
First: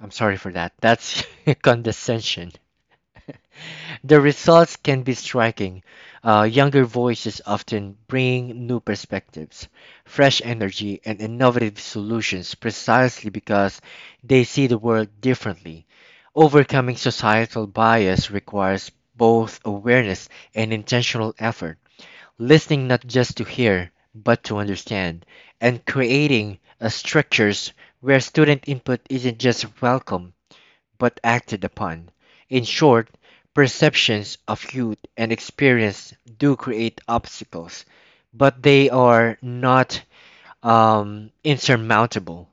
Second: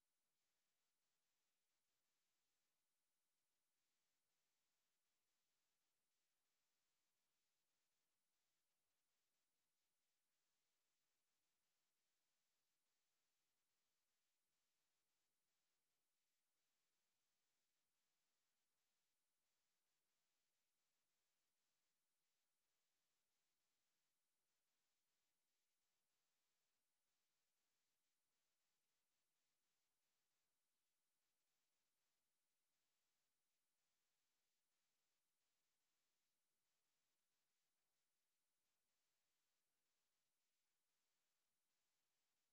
[SPEAKER 1] I'm sorry for that. That's condescension. The results can be striking. Younger voices often bring new perspectives, fresh energy, and innovative solutions precisely because they see the world differently. Overcoming societal bias requires both awareness and intentional effort, listening not just to hear, but to understand, and creating structures where student input isn't just welcome but acted upon. In short, perceptions of youth and experience do create obstacles, but they are not insurmountable.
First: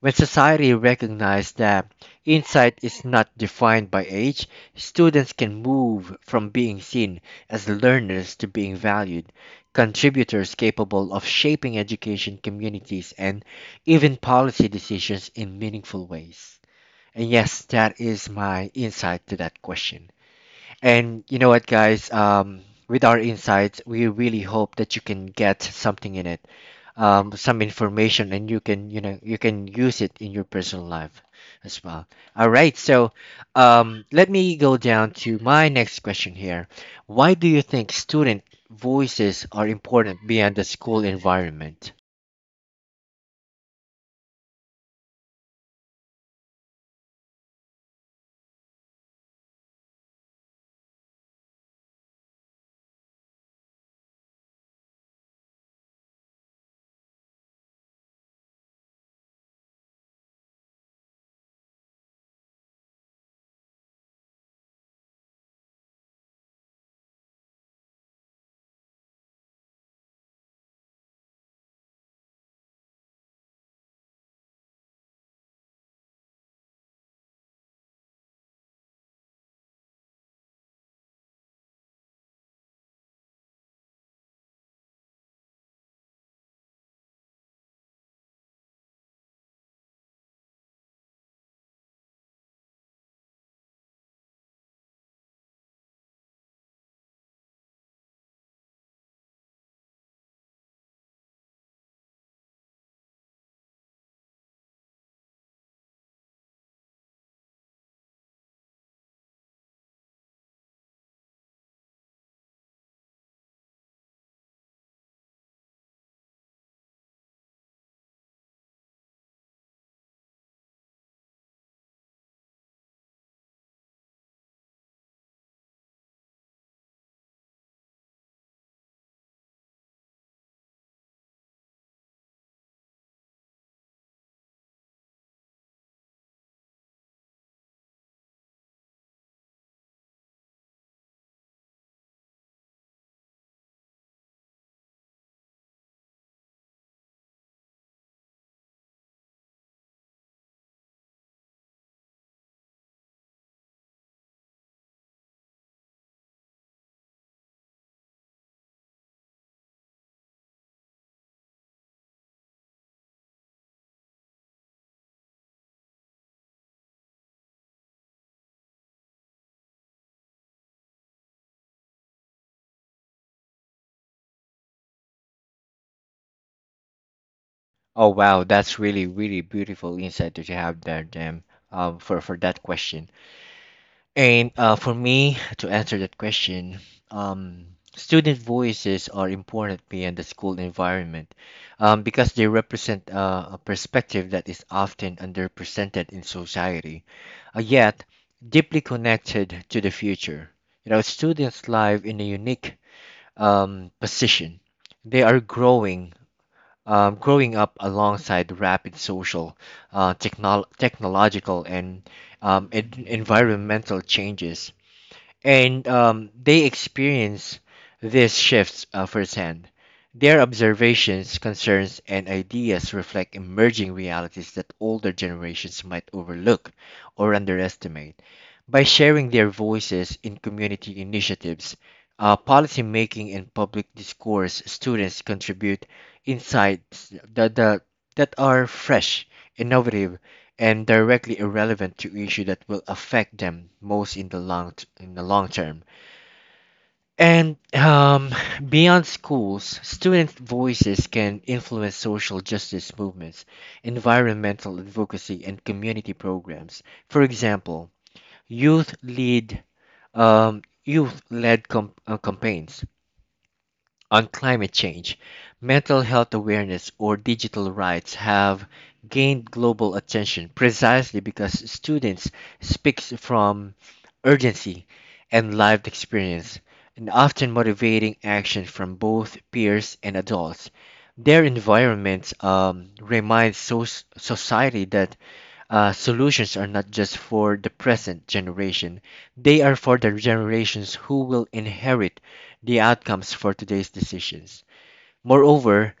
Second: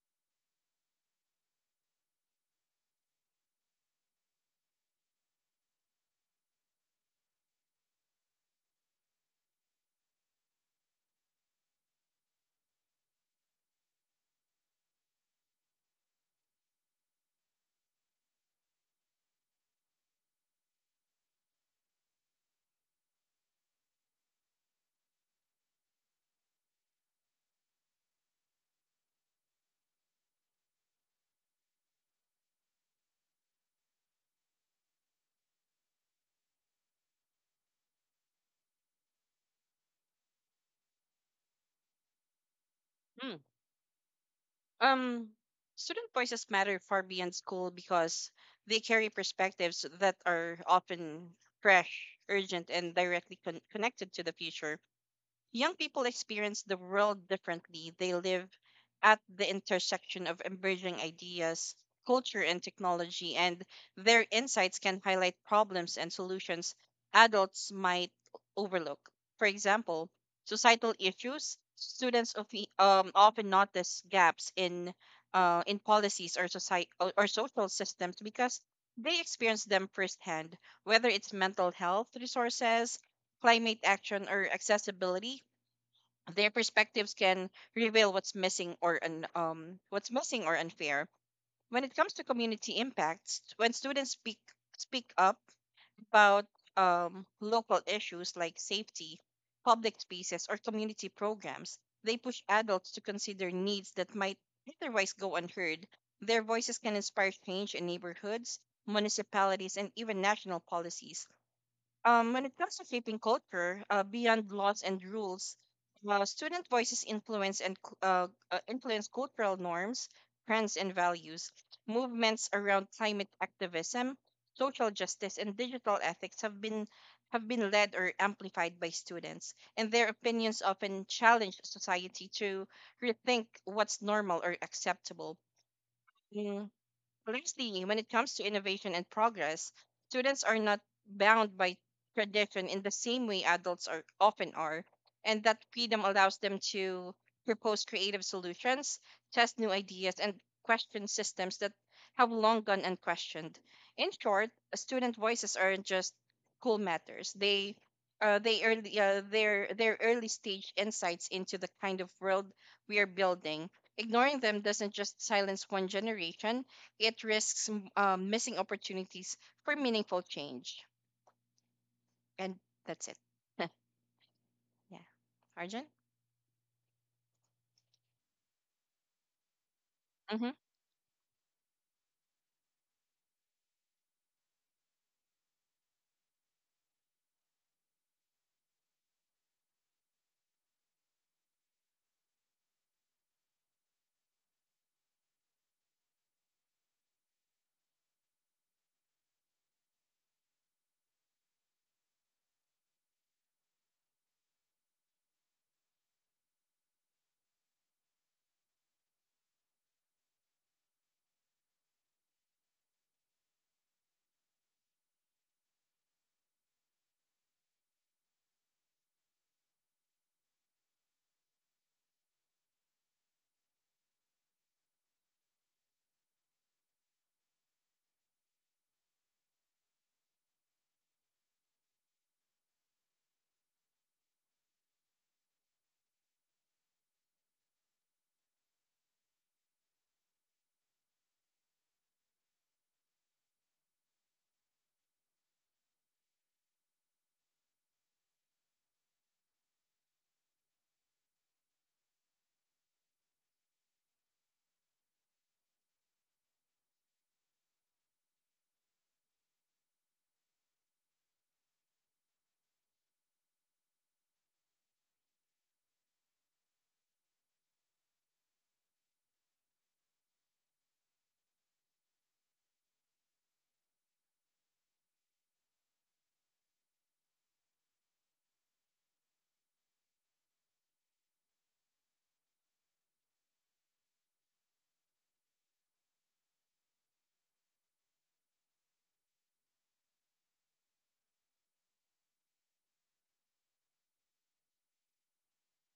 [SPEAKER 1] When society recognizes that insight is not defined by age, students can move from being seen as learners to being valued, contributors capable of shaping education communities and even policy decisions in meaningful ways. And yes, that is my insight to that question. And you know what, guys? With our insights, we really hope that you can get something in it, some information, and you can, you know, you can use it in your personal life as well. All right. So, let me go down to my next question here. Why do you think student voices are important beyond the school environment?
[SPEAKER 2] Mm. Um, Student voices matter far beyond school because they carry perspectives that are often fresh, urgent, and directly connected to the future. Young people experience the world differently. They live at the intersection of emerging ideas, culture, and technology, and their insights can highlight problems and solutions adults might overlook. For example, societal issues, often notice gaps in policies or society or social systems because they experience them firsthand, whether it's mental health resources, climate action, or accessibility, their perspectives can reveal what's missing or unfair. When it comes to community impacts, when students speak up about local issues like safety, public spaces, or community programs, they push adults to consider needs that might otherwise go unheard. Their voices can inspire change in neighborhoods, municipalities, and even national policies. When it comes to shaping culture, beyond laws and rules, student voices influence cultural norms, trends, and values. Movements around climate activism, social justice, and digital ethics have been led or amplified by students, and their opinions often challenge society to rethink what's normal or acceptable. Mm, Lastly, when it comes to innovation and progress, students are not bound by tradition in the same way adults are often are, and that freedom allows them to propose creative solutions, test new ideas, and question systems that have long gone unquestioned. In short, student voices aren't just school matters. They early their early stage insights into the kind of world we are building. Ignoring them doesn't just silence one generation, it risks missing opportunities for meaningful change. And that's it. yeah. Arjun?
[SPEAKER 1] Oh wow, that's really, really beautiful insight that
[SPEAKER 2] Mm-hmm.
[SPEAKER 1] you have there, Jim, for that question. And for me to answer that question, um, student voices are important beyond the school environment because they represent a perspective that is often underrepresented in society, yet deeply connected to the future. You know, students live in a unique position. They are growing up alongside rapid social, technological, and environmental changes and they experience these shifts firsthand. Their observations, concerns, and ideas reflect emerging realities that older generations might overlook or underestimate. By sharing their voices in community initiatives, policy making, and public discourse, students contribute insights that are fresh, innovative, and directly irrelevant to issue that will affect them most in the long term. And beyond schools, student voices can influence social justice movements, environmental advocacy, and community programs. For example, youth lead um, youth-led campaigns on climate change, mental health awareness or digital rights have gained global attention precisely because students speak from urgency and lived experience, and often motivating action from both peers and adults. Their environment reminds society that solutions are not just for the present generation, they are for the generations who will inherit the outcomes for today's decisions. Moreover,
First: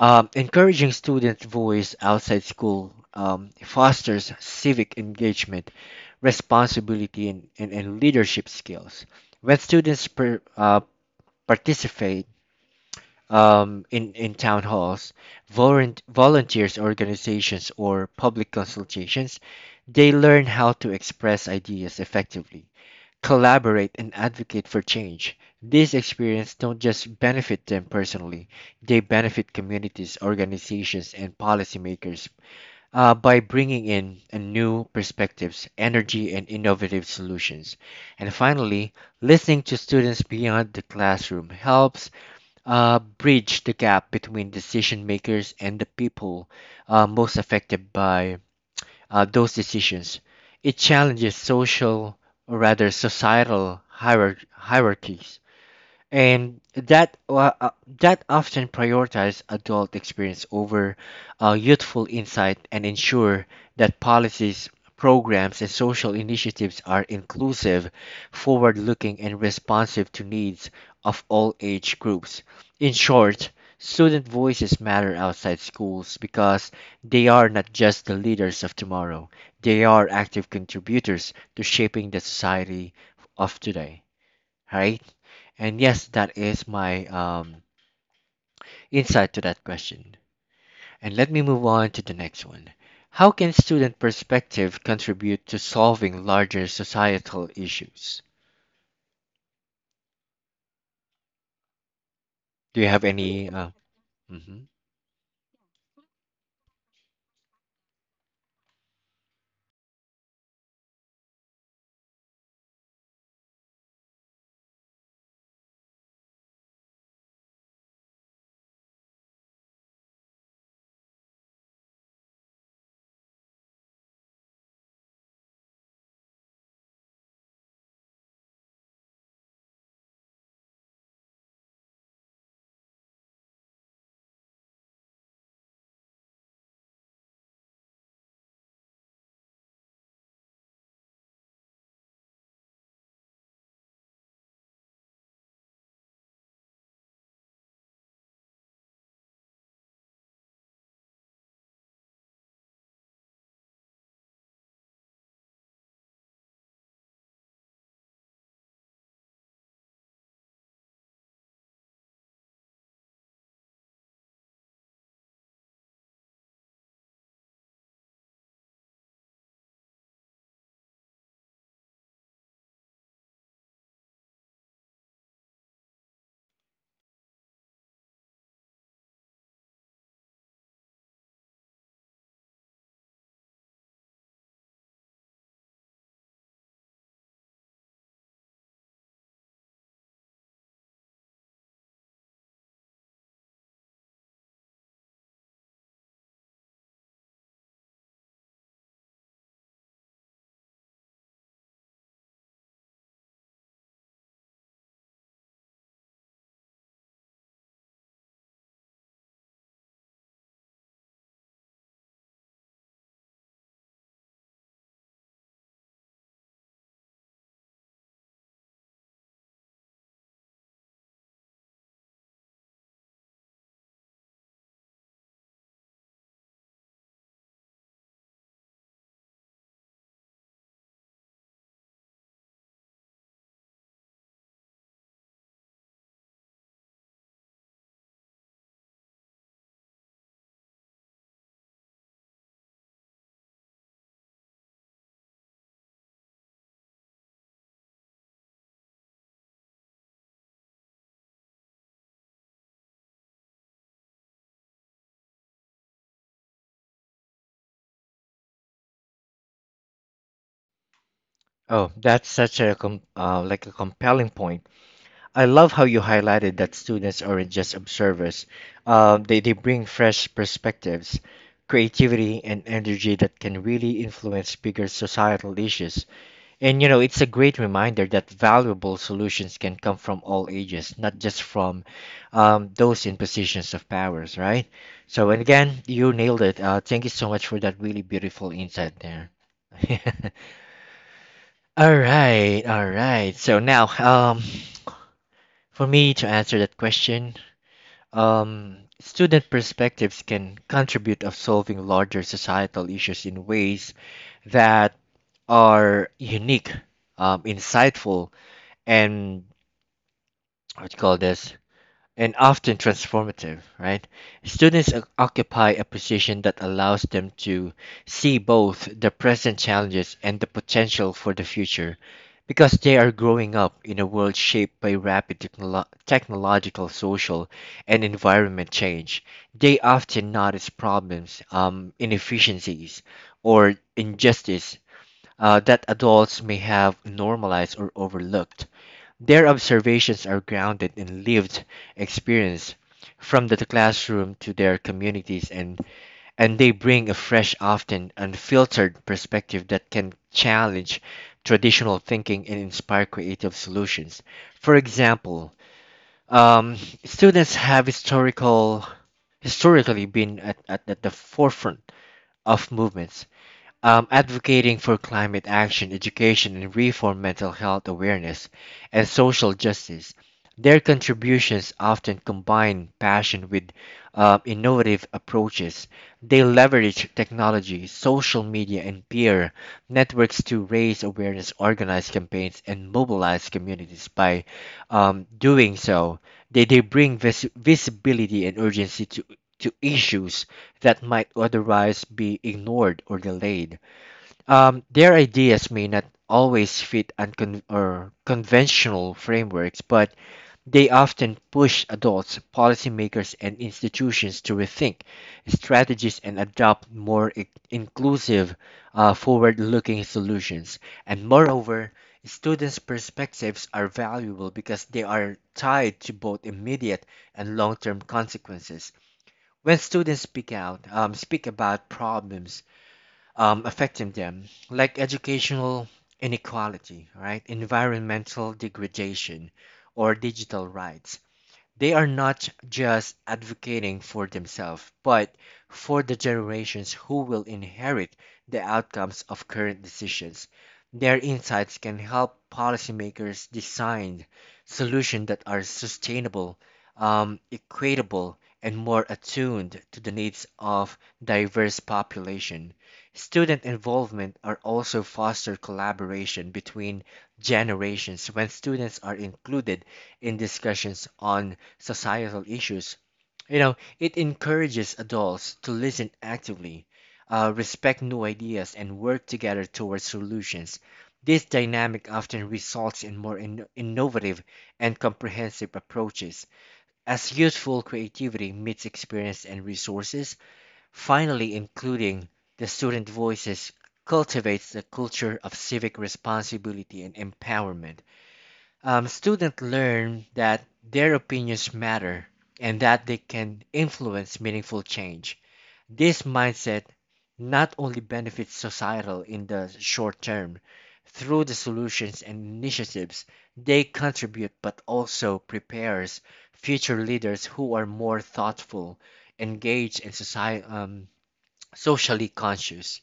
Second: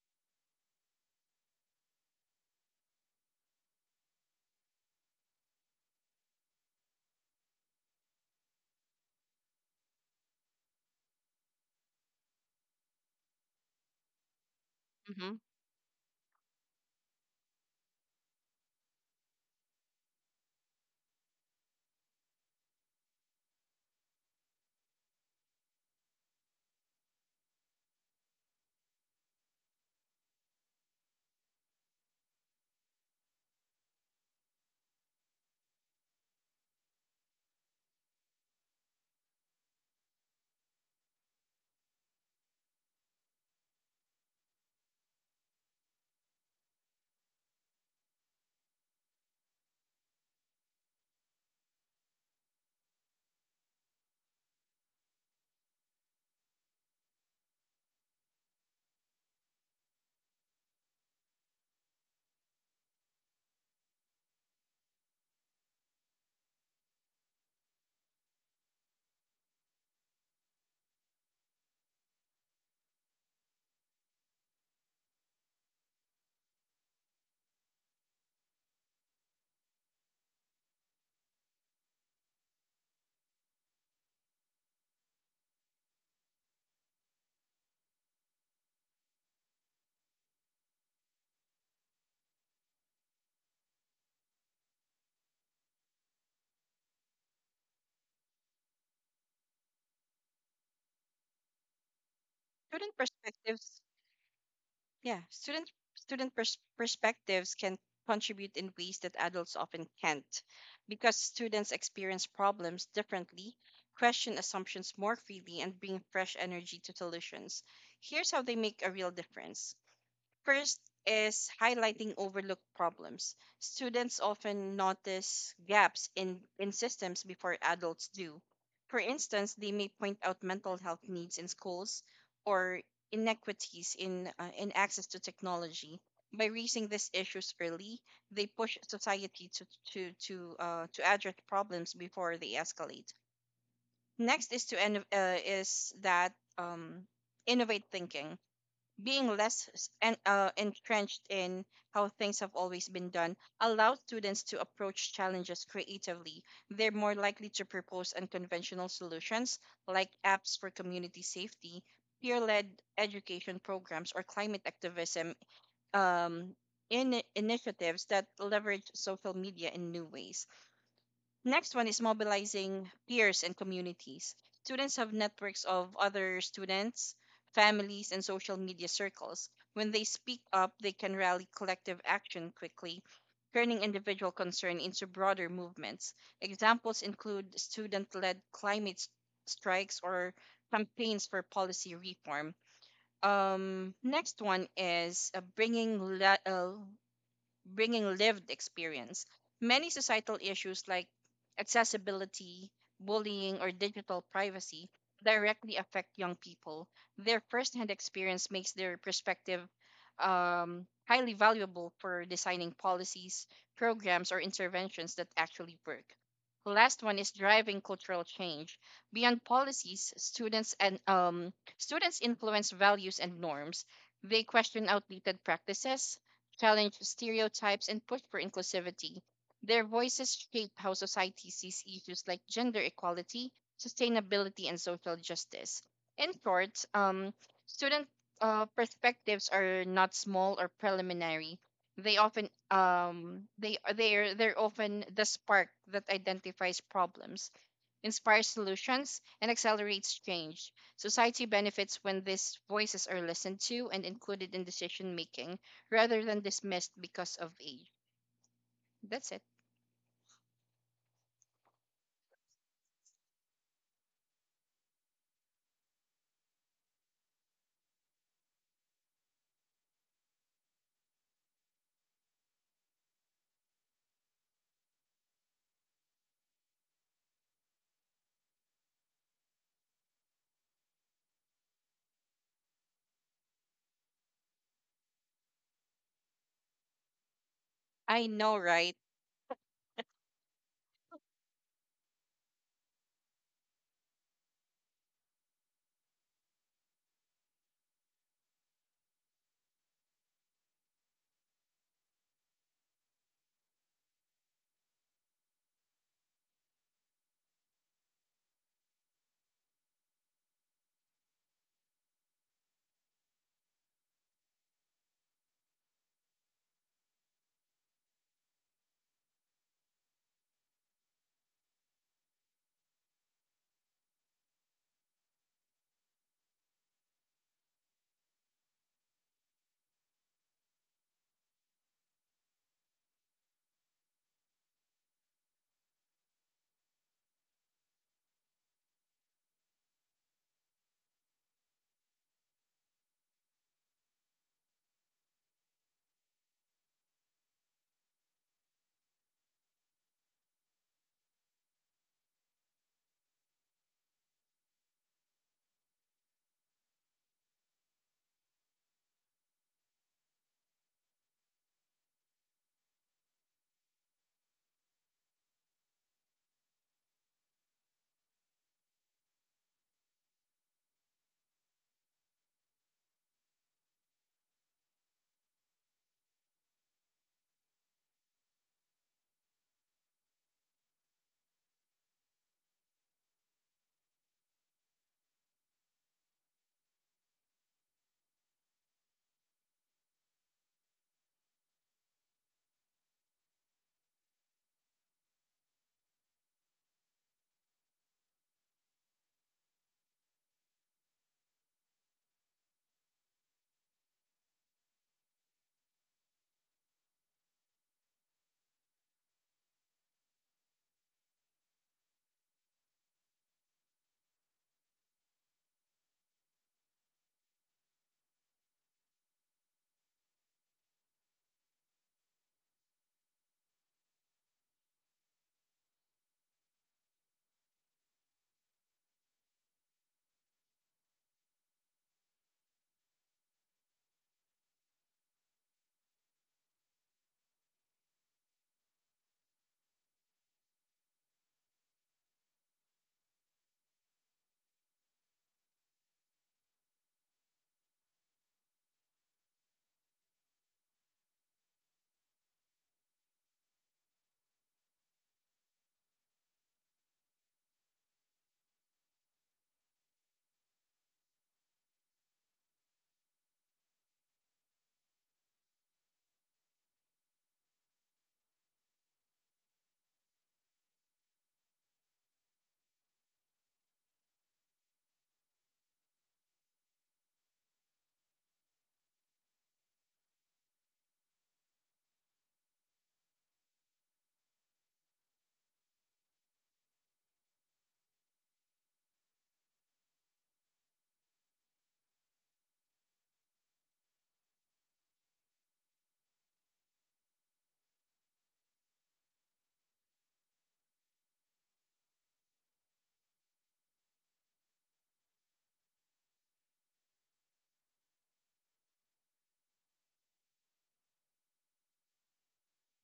[SPEAKER 1] encouraging students' voice outside school fosters civic engagement, responsibility, and leadership skills. When students participate in town halls,
[SPEAKER 2] Mm-hmm.
[SPEAKER 1] volunteers, organizations, or public consultations, they learn how to express ideas effectively collaborate and advocate for change. These experiences don't just benefit them personally, they benefit communities, organizations, and policymakers by bringing in a new perspectives, energy, and innovative solutions. And finally, listening to students beyond the classroom helps bridge the gap between decision makers and the people most affected by those decisions. It challenges social, or rather societal, hierarchies and that often prioritize adult experience over youthful insight and ensure that policies programs and social initiatives are inclusive forward-looking and responsive to needs of all age groups in short student voices matter outside schools because they are not just the leaders of tomorrow they are active contributors to shaping the society of today, right? And yes, that is my insight to that question. And let me move on to the next one. How can student perspective contribute to solving larger societal issues? Do you
[SPEAKER 2] Student
[SPEAKER 1] have any?
[SPEAKER 2] perspectives.
[SPEAKER 1] Mhm.
[SPEAKER 2] Yeah. Perspectives can contribute in ways that adults often can't because students experience problems differently, question assumptions more freely, and bring fresh energy to solutions. Here's how they make a real difference. First is highlighting overlooked problems. Students often notice gaps in systems before adults do. For instance, they may point out mental health needs in schools or inequities in access to technology. By raising these issues early, they push society to address problems before they escalate. Next is to en- is that um, Innovate thinking, being entrenched in how things have always been done, allows students to approach challenges creatively. They're more likely to propose unconventional solutions like apps for community safety, peer led education programs, or climate activism um, in initiatives that leverage social media in new ways. Next one is mobilizing peers and communities. Students have networks of other students, families, and social media circles. When they speak up, they can rally collective action quickly, turning individual concern into broader movements. Examples include student led climate strikes or campaigns for policy reform. Next one is bringing lived experience. Many societal issues like accessibility, bullying, or digital privacy directly affect young people. Their firsthand experience makes their perspective highly valuable for designing policies, programs, or interventions that actually work. Last one is driving cultural change. Beyond policies, students influence values and norms. They question outdated practices, challenge stereotypes, and push for inclusivity. Their voices shape how society sees issues like gender equality, sustainability, and social justice. In short, student perspectives are not small or preliminary. They're often the spark that identifies problems, inspires solutions, and accelerates change. Society benefits when these voices are listened to and included in decision making rather than dismissed because of age. That's it.
[SPEAKER 1] Oh, that's such a like a compelling point. I love how you highlighted that students aren't just observers. They bring fresh perspectives, creativity, and energy that can really influence bigger societal issues. And you know, it's a great reminder that valuable solutions can come from all ages, not just from those in positions of powers, right? So, and again, you nailed it. Thank you so much for that really
[SPEAKER 2] I
[SPEAKER 1] beautiful
[SPEAKER 2] know, right?
[SPEAKER 1] insight there. All right, all right. So now, for me to answer that question, student perspectives can contribute of solving larger societal issues in ways that are unique, insightful, and what you call this, and often transformative, right? Students occupy a position that allows them to see both the present challenges and the potential for the future because they are growing up in a world shaped by rapid technological, social, and environment change. They often notice problems, inefficiencies, or injustice that adults may have normalized or overlooked. Their observations are grounded in lived experience from the classroom to their communities, and they bring a fresh, often unfiltered perspective that can challenge traditional thinking and inspire creative solutions. For example, um, students have historically been at the forefront of movements advocating for climate action, education and reform, mental health awareness, and social justice. Their contributions often combine passion with innovative approaches. They leverage technology, social media, and peer networks to raise awareness, organize campaigns, and mobilize communities. By doing so, they bring visibility and urgency to issues that might otherwise be ignored or delayed. Their ideas may not always fit uncon- or conventional frameworks, but they often push adults, policymakers, and institutions to rethink strategies and adopt more inclusive, forward looking solutions. And moreover, students' perspectives are valuable because they are tied to both immediate and long term consequences. When students speak out, speak about problems affecting them, like educational inequality, right, environmental degradation, or digital rights, they are not just advocating for themselves, but for the generations who will inherit the outcomes of current decisions. Their insights can help policymakers design solutions that are sustainable, equitable, and more attuned to the needs of diverse population. Student involvement are also foster collaboration between generations when students are included in discussions on societal issues. You know, it encourages adults to listen actively, respect new ideas, and work together towards solutions. This dynamic often results in more innovative and comprehensive approaches, as youthful creativity meets experience and resources. Finally, including the student voices cultivates the culture of civic responsibility and empowerment. Students learn that their opinions matter and that they can influence meaningful change. This mindset not only benefits societal in the short term through the solutions and initiatives they contribute, but also prepares future leaders who are more thoughtful, engaged, and socially conscious.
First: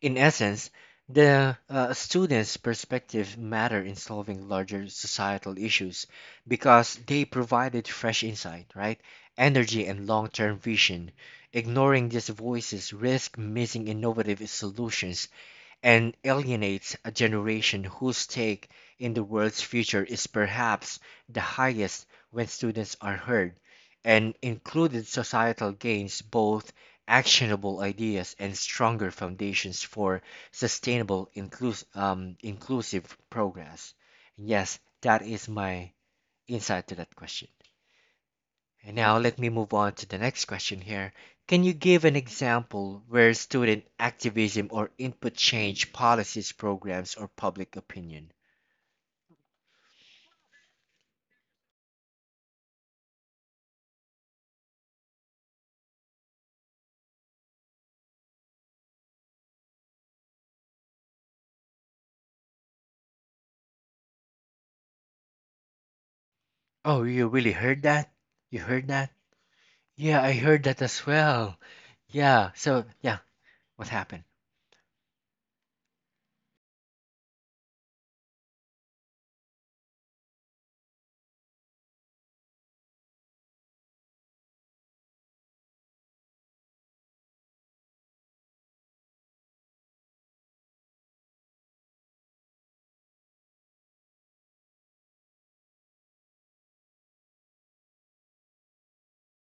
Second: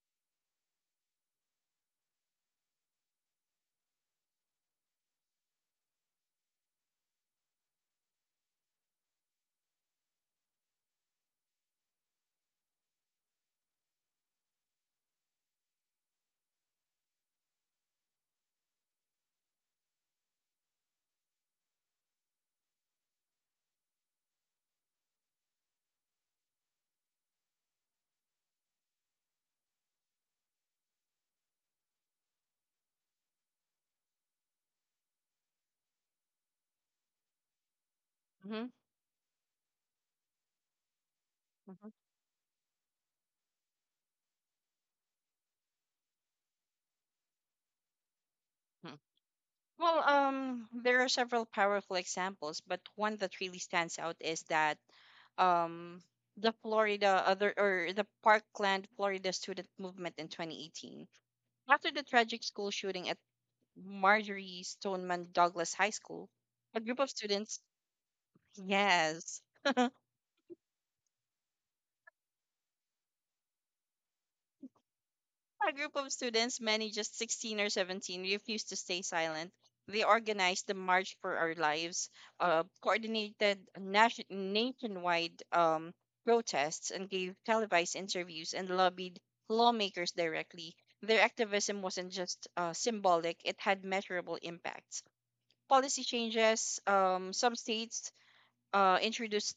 [SPEAKER 1] In essence, the students' perspective matter in solving larger societal issues because they provided fresh insight, right? Energy and long-term vision. Ignoring these voices risk missing innovative solutions and alienates a generation whose stake in the world's future is perhaps the highest when students are heard and included societal gains both actionable ideas and stronger foundations for sustainable inclusive progress. Yes, that is my insight to that question.
[SPEAKER 2] hmm
[SPEAKER 1] And now let me move on to the next question here. Can you
[SPEAKER 2] hmm
[SPEAKER 1] give an example where student activism or input change policies, programs, or public opinion?
[SPEAKER 2] Well, there are several powerful examples, but one that really stands out is that um, the Florida other or the Parkland, Florida student movement in 2018. After the tragic school shooting at Marjorie Stoneman Douglas High School, a group
[SPEAKER 1] Oh,
[SPEAKER 2] of
[SPEAKER 1] you really
[SPEAKER 2] students,
[SPEAKER 1] heard that? You heard that?
[SPEAKER 2] yes,
[SPEAKER 1] Yeah, I heard that as well. Yeah, so yeah, what happened?
[SPEAKER 2] a group of students, many just 16 or 17, refused to stay silent. They organized the March for Our Lives, coordinated nationwide protests, and gave televised interviews and lobbied lawmakers directly. Their activism wasn't just symbolic, it had measurable impacts. Policy changes: some states introduced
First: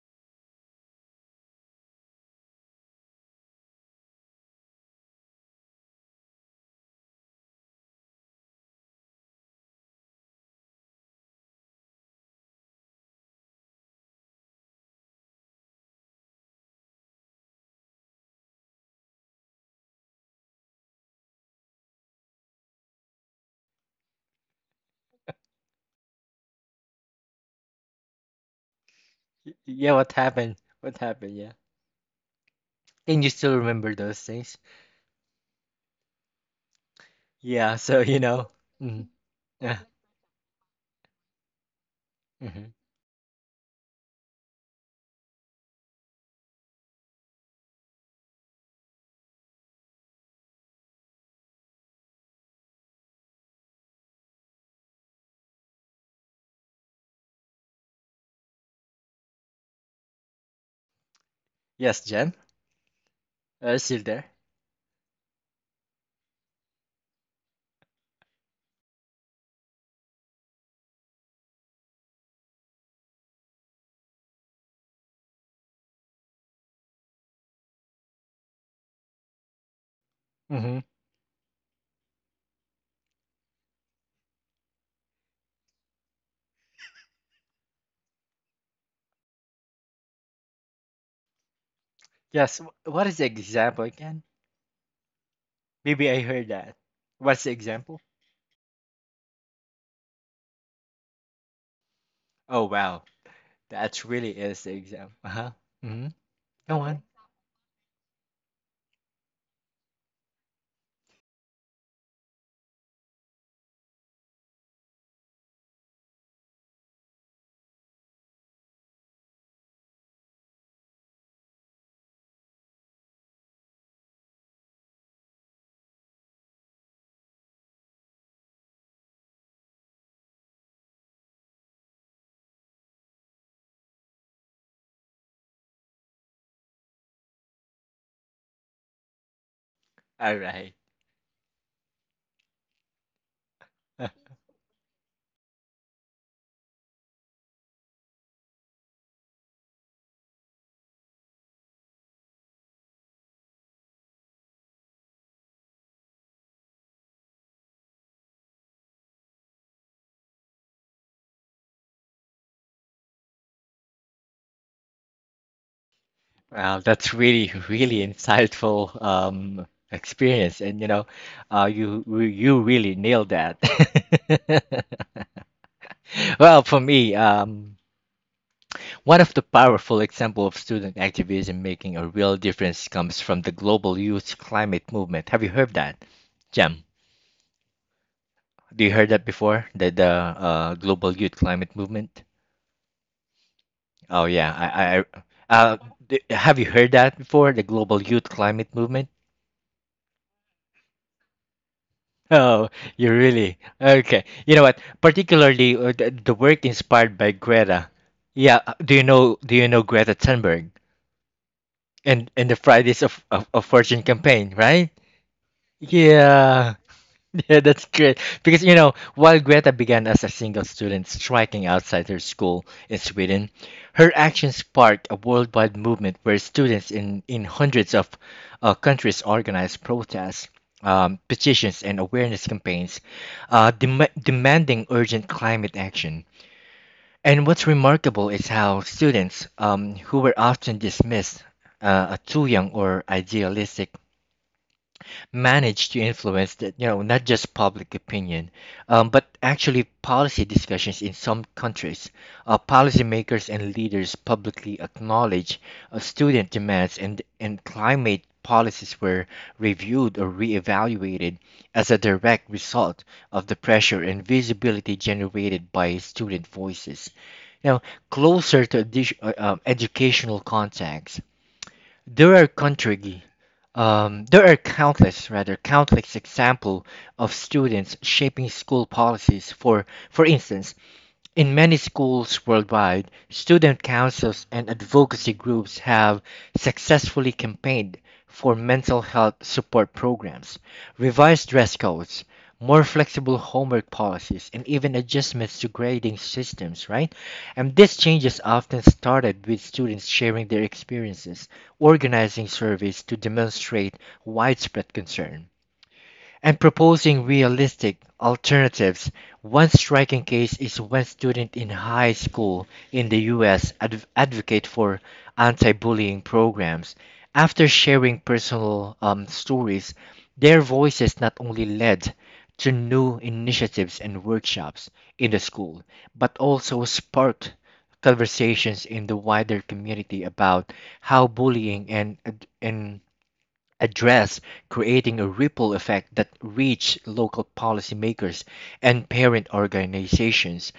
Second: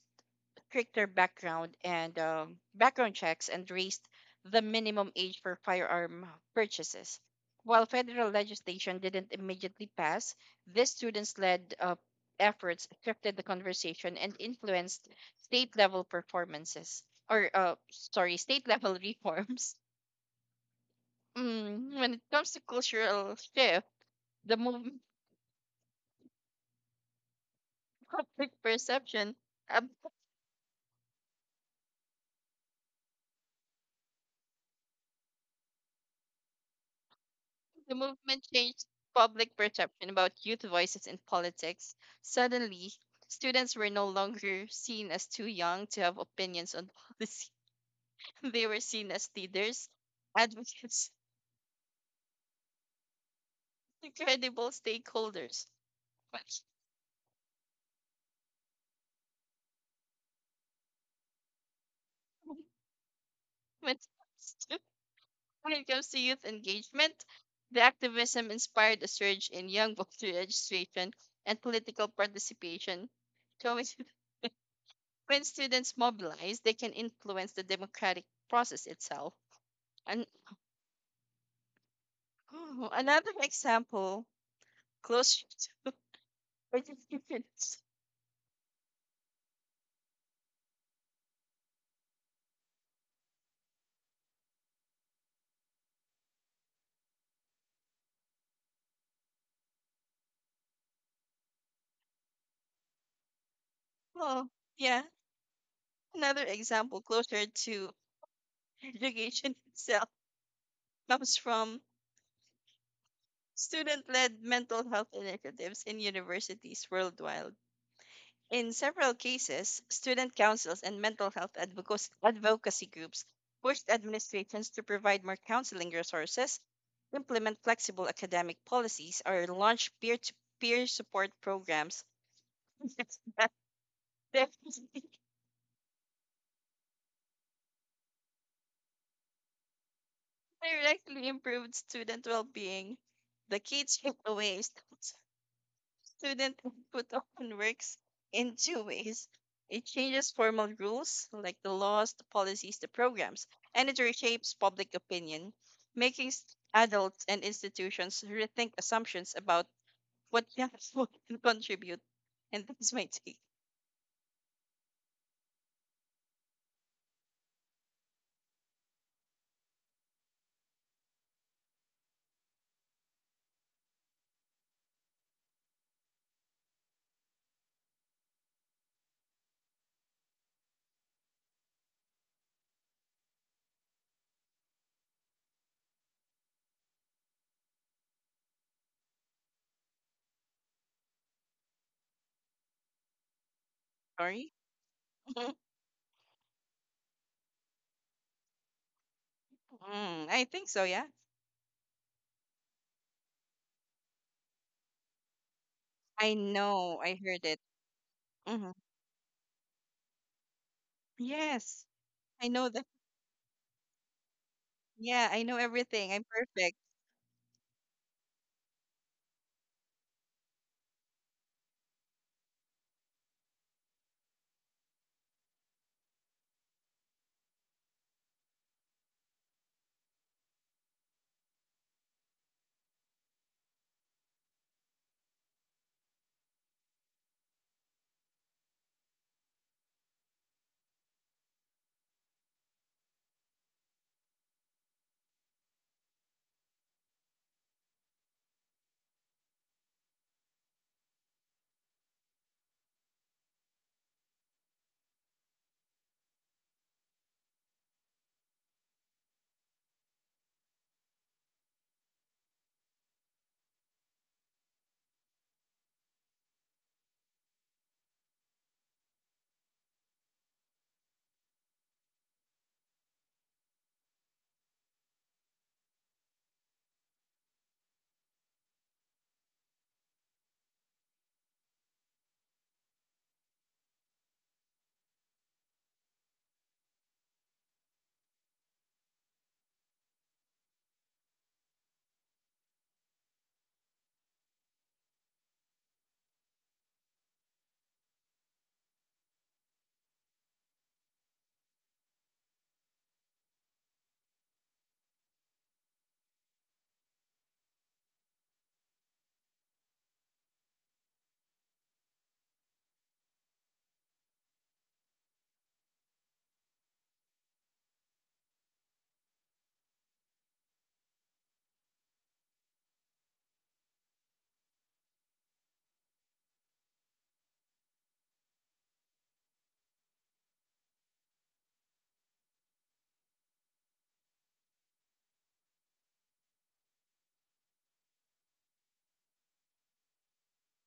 [SPEAKER 2] stricter background and background checks and raised the minimum age for firearm purchases. While federal legislation didn't immediately pass, these students led efforts shifted the conversation and influenced state level performances, or sorry, state level reforms. Mm, when it comes to cultural shift, the movement public perception.
[SPEAKER 1] Yeah, what happened? What happened? Yeah. Can you still remember those things? Yeah,
[SPEAKER 2] The
[SPEAKER 1] so you
[SPEAKER 2] movement
[SPEAKER 1] know.
[SPEAKER 2] changed
[SPEAKER 1] Mm,
[SPEAKER 2] public
[SPEAKER 1] yeah,
[SPEAKER 2] perception about youth voices in politics.
[SPEAKER 1] mhm.
[SPEAKER 2] Suddenly, students were no longer seen as too young to have opinions on policy. They were seen as leaders, advocates, and credible stakeholders. When
[SPEAKER 1] Yes, Jen? Are you
[SPEAKER 2] when
[SPEAKER 1] still
[SPEAKER 2] it
[SPEAKER 1] there?
[SPEAKER 2] comes to youth engagement, the activism inspired a surge in young voter registration and political participation. Showing, when students mobilize, they can influence the democratic process itself. An
[SPEAKER 1] Hmm.
[SPEAKER 2] oh, Another example, closer participants.
[SPEAKER 1] Yes, what is the example again? Maybe I heard that. What's the example? Oh wow, that really
[SPEAKER 2] Oh,
[SPEAKER 1] is the
[SPEAKER 2] yeah.
[SPEAKER 1] example. Uh huh. Mm-hmm.
[SPEAKER 2] Another
[SPEAKER 1] Go
[SPEAKER 2] example
[SPEAKER 1] on.
[SPEAKER 2] closer to education itself comes from student-led mental health initiatives in universities worldwide. In several cases, student councils and mental health advocacy groups pushed administrations to provide more counseling resources, implement flexible academic policies, or launch peer-to-peer support programs. Definitely
[SPEAKER 1] All right.
[SPEAKER 2] directly improved student well-being. The key takeaway is that student input often works in two ways. It changes formal rules, like the laws, the policies, the programs, and it reshapes public opinion, making adults and institutions rethink assumptions about what young people can contribute. And this my take.
[SPEAKER 1] Wow, that's really, really insightful experience, and you know, you really nailed that. Well, for me, one of the powerful example of student activism making a real difference comes from the global youth climate movement. Have you heard that, Jem? Do you heard that before? The global youth climate movement? Oh
[SPEAKER 2] Sorry?
[SPEAKER 1] yeah, I, I uh, have you heard that before? The global youth climate movement.
[SPEAKER 2] Mm, I think so, yeah.
[SPEAKER 1] Oh, you really? Okay. You know what? Particularly the,
[SPEAKER 2] I
[SPEAKER 1] the work
[SPEAKER 2] know. I
[SPEAKER 1] inspired by
[SPEAKER 2] heard it.
[SPEAKER 1] Greta. Yeah.
[SPEAKER 2] Hmm
[SPEAKER 1] Do you know? Do you know Greta Thunberg
[SPEAKER 2] Yes, I
[SPEAKER 1] and the
[SPEAKER 2] know that.
[SPEAKER 1] Fridays of Fortune campaign, right?
[SPEAKER 2] Yeah, I know everything. I'm perfect.
[SPEAKER 1] Yeah. Yeah, that's great. Because, you know, while Greta began as a single student striking outside her school in Sweden, her actions sparked a worldwide movement where students in hundreds of countries organized protests, petitions, and awareness campaigns demanding urgent climate action. And what's remarkable is how students, who were often dismissed as too young or idealistic, managed to influence that you know not just public opinion, but actually policy discussions in some countries. Policymakers and leaders publicly acknowledge student demands, and climate policies were reviewed or reevaluated as a direct result of the pressure and visibility generated by student voices. Now closer to educational context there are country, there are countless, rather, countless example of students shaping school policies. For instance, in many schools worldwide, student councils and advocacy groups have successfully campaigned for mental health support programs, revised dress codes, more flexible homework policies, and even adjustments to grading systems, right? And these changes often started with students sharing their experiences, organizing surveys to demonstrate widespread concern and proposing realistic alternatives. One striking case is when students in high school in the US advocate for anti bullying programs. After sharing personal stories, their voices not only led to new initiatives and workshops in the school, but also sparked conversations in the wider community about how bullying and, address, creating a ripple effect that reached local policymakers and parent organizations.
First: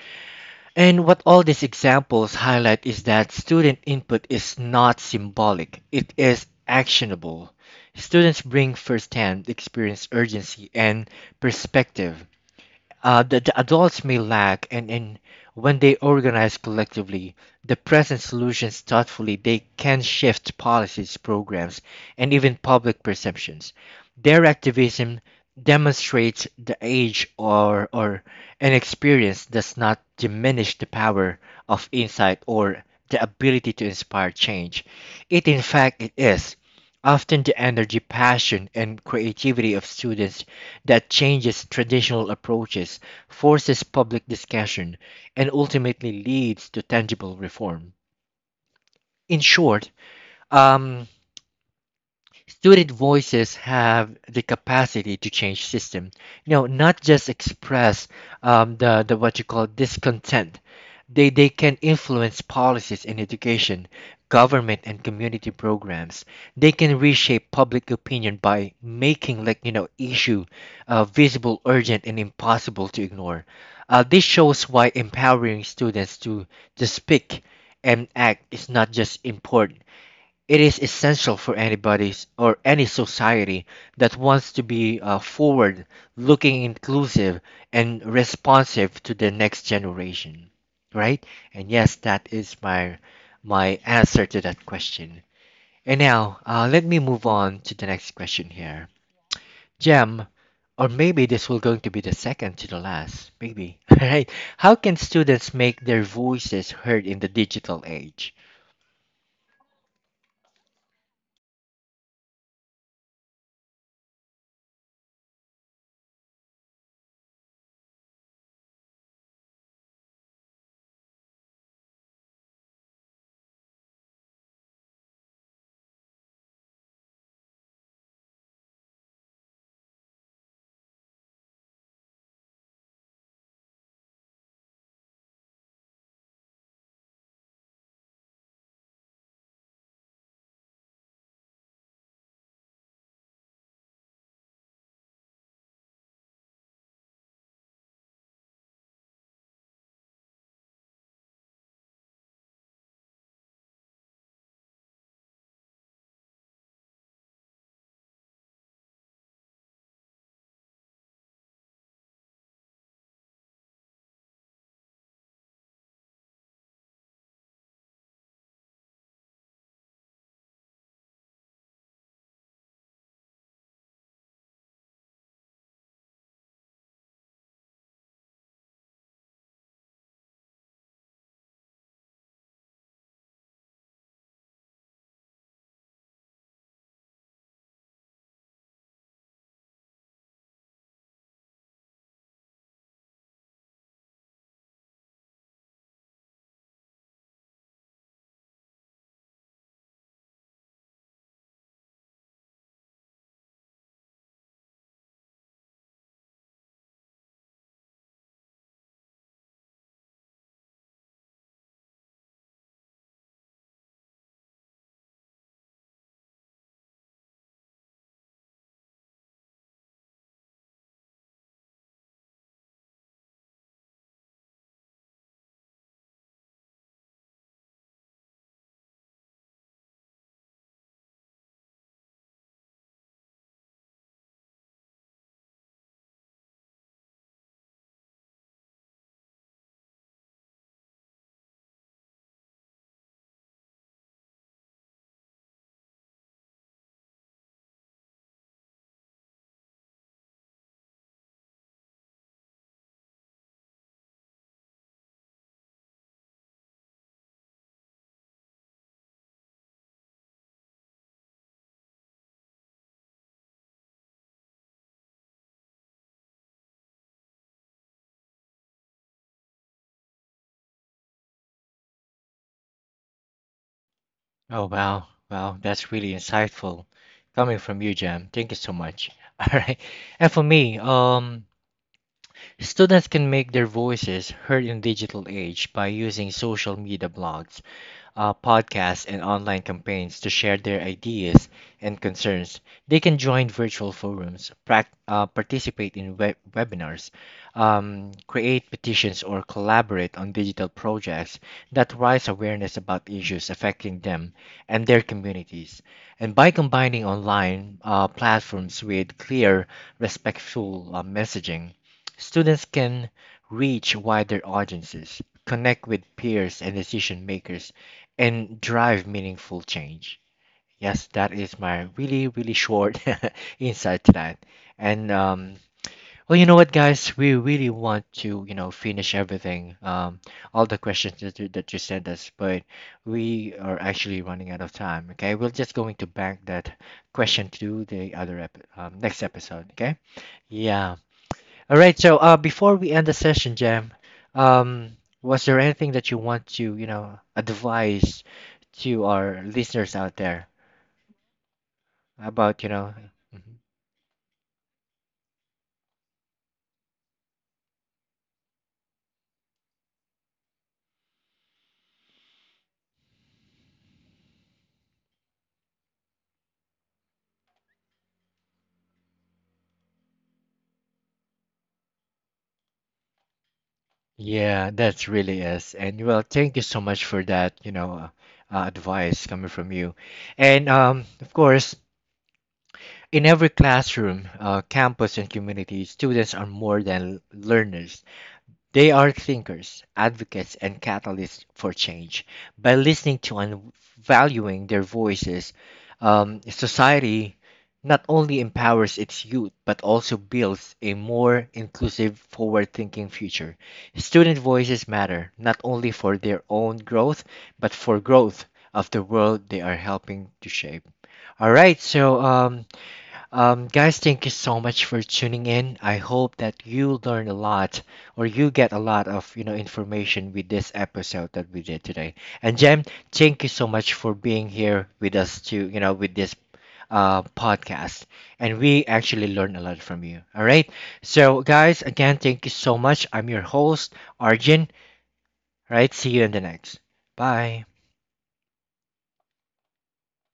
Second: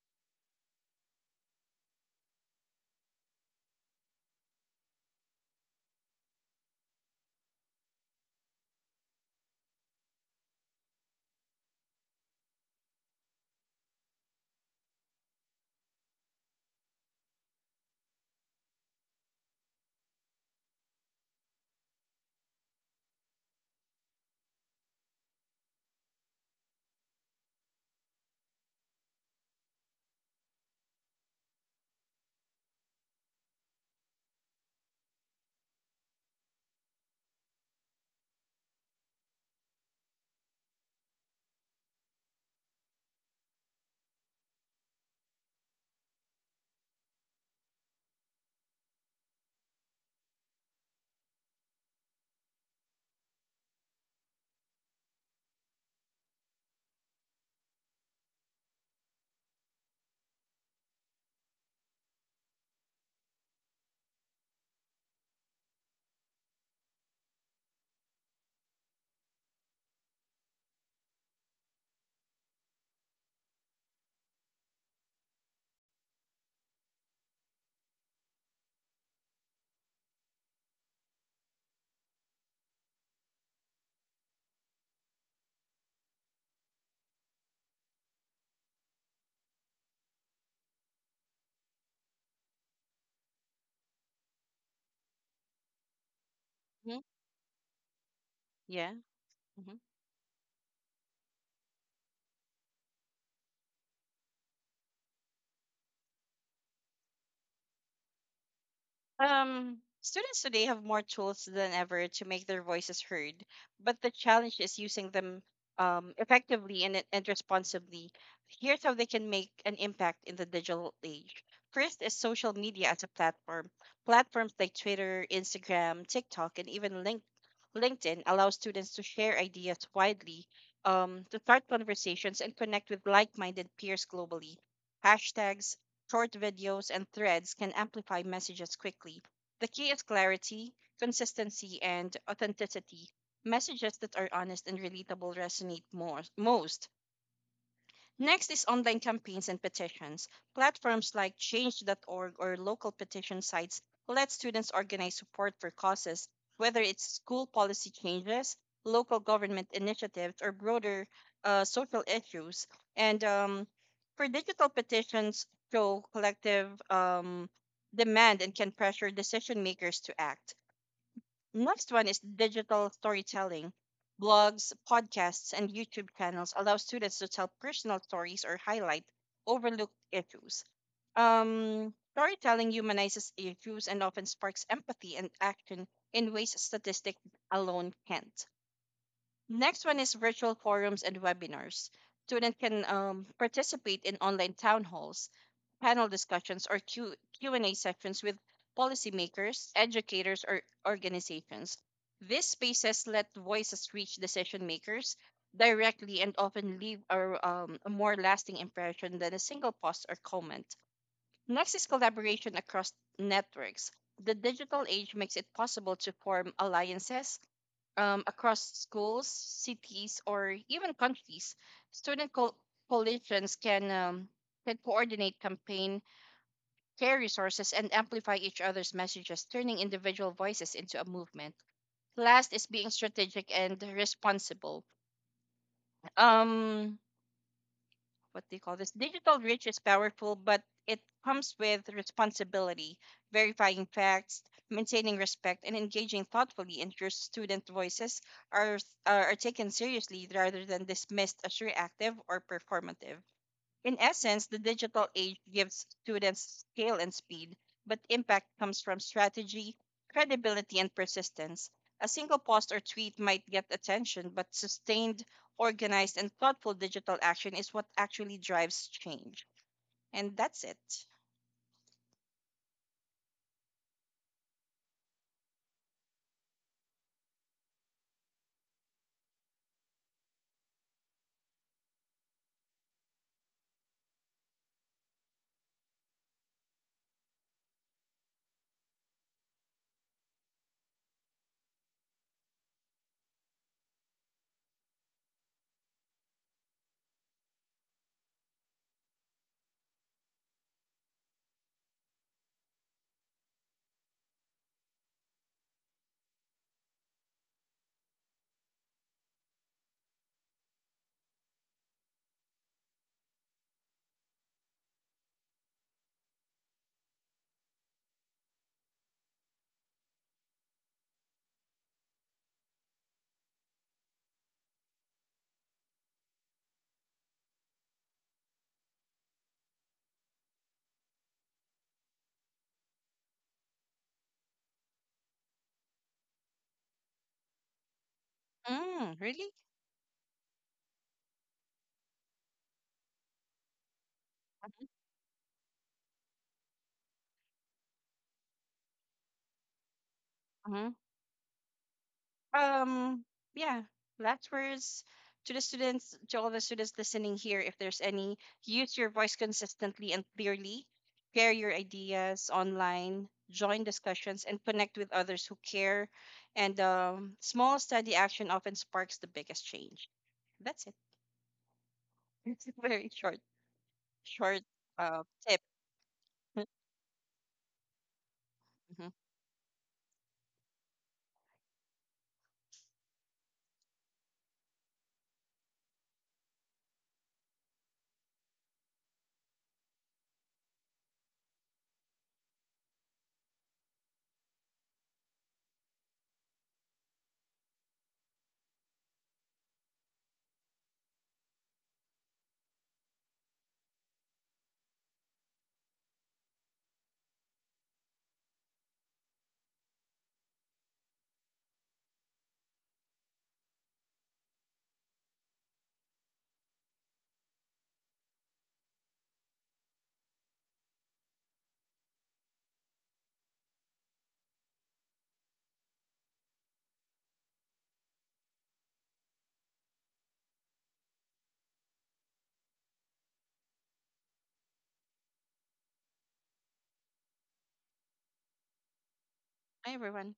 [SPEAKER 1] And what all these examples highlight is that student input is not symbolic, it is actionable. Students bring firsthand experience, urgency, and perspective that the adults may lack, and when they organize collectively, the present solutions thoughtfully, they can shift policies, programs, and even public perceptions. Their activism demonstrates the age or an experience does not diminish the power of insight or the ability to inspire change. It in fact it is often the energy, passion, and creativity of students that changes traditional approaches, forces public discussion, and ultimately leads to tangible reform. In short, um, student voices have the capacity to change system, you know, not just express the what you call discontent. They can influence policies in education, government, and community programs. They can reshape public opinion by making like you know issue visible, urgent, and impossible to ignore. This shows why empowering students to speak and act is not just import, it is essential for anybody's or any society that wants to be forward looking, inclusive, and responsive to the next generation, right? And yes, that is my my answer to that question. And now, let
[SPEAKER 2] Mhm.
[SPEAKER 1] me move on to the next question here.
[SPEAKER 2] Yeah. hmm
[SPEAKER 1] Gem, or maybe this will going to be the second to the last, maybe. All right. How can students make their voices heard in the digital age?
[SPEAKER 2] Students today have more tools than ever to make their voices heard, but the challenge is using them effectively and responsibly. Here's how they can make an impact in the digital age. First is social media as a platform. Platforms like Twitter, Instagram, TikTok, and even LinkedIn allow students to share ideas widely, to start conversations, and connect with like minded peers globally. Hashtags, short videos and threads can amplify messages quickly. The key is clarity, consistency, and authenticity. Messages that are honest and relatable resonate most. Next is online campaigns and petitions. Platforms like change.org or local petition sites let students organize support for causes, whether it's school policy changes, local government initiatives, or broader social issues. And For digital petitions, show collective demand and can pressure decision makers to act. Next one is digital storytelling. Blogs, podcasts, and YouTube channels allow students to tell personal stories or highlight overlooked issues. Storytelling humanizes issues and often sparks empathy and action in ways statistics alone can't. Next one is virtual forums and webinars. Students can participate in online town halls, panel discussions, or Q&A sessions with policymakers, educators, or organizations. These spaces let voices reach decision makers directly and often leave a more lasting impression than a single post or comment. Next is collaboration across networks. The digital age makes it possible to form alliances across schools, cities, or even countries. Student coalitions can coordinate campaign, share resources, and amplify each other's messages, turning individual voices into a movement. Last is being strategic and responsible. Um, what do you call this? Digital reach is powerful, but it comes with responsibility. Verifying facts, maintaining respect, and engaging thoughtfully ensures student voices are, are taken seriously rather than dismissed as reactive or performative. In essence, the digital age gives students scale and speed, but impact comes from strategy, credibility, and persistence. A single post or tweet might get attention, but sustained, organized, and thoughtful digital action is what actually drives change. And that's it.
[SPEAKER 1] Oh, wow. Wow. That's really insightful coming from you, Jam. Thank you so much. All right. And for me, students can make their voices heard in digital age by using social media blogs, podcasts, and online campaigns to share their ideas and concerns. They can join virtual forums, participate in webinars, create petitions, or collaborate on digital projects that raise awareness about issues affecting them and their communities. And by combining online platforms with clear, respectful messaging, students can reach wider audiences, connect with peers and decision makers and drive meaningful change. Yes, that is my really, really short insight to that. And well, you know what, guys, we really want to, you know, finish everything, all the questions that you sent us, but we are actually running out of time. Okay, we're just going to bank that question to the other ep
[SPEAKER 2] Mm,
[SPEAKER 1] next
[SPEAKER 2] really?
[SPEAKER 1] episode. Okay, yeah. All right. So, before we end the session, Jam, um, was there anything that you want to, you know, advise to our listeners out there about, you know?
[SPEAKER 2] Um
[SPEAKER 1] Mhm.
[SPEAKER 2] yeah. Last words to the students, to all the students listening here, if there's any: use your voice consistently and clearly. Share your ideas online, join discussions, and connect with others who care. And small steady action often sparks the biggest change. That's it. it's a very short, short
[SPEAKER 1] Yeah, that's really
[SPEAKER 2] tip.
[SPEAKER 1] is. And well, thank you so much for that, you know,
[SPEAKER 2] Mhm.
[SPEAKER 1] advice coming from you. And of course, in every classroom, campus, and community, students are more than learners. They are thinkers, advocates, and catalysts for change. By listening to and valuing their voices, society not only empowers its youth but also builds a more inclusive, forward thinking future. Student voices matter not only for their own growth but for growth of the world they are helping to shape. All right, so guys, thank you so much for tuning in. I hope that you learn a lot or you get a lot of you know information with this episode that we did today. And Jem, thank you so much for being here with us to you know with this podcast. And we actually learn a lot from you. All right. So guys, again, thank you so much. I'm your host, Arjun. All right. See you in the next. Bye.
[SPEAKER 2] Hi everyone.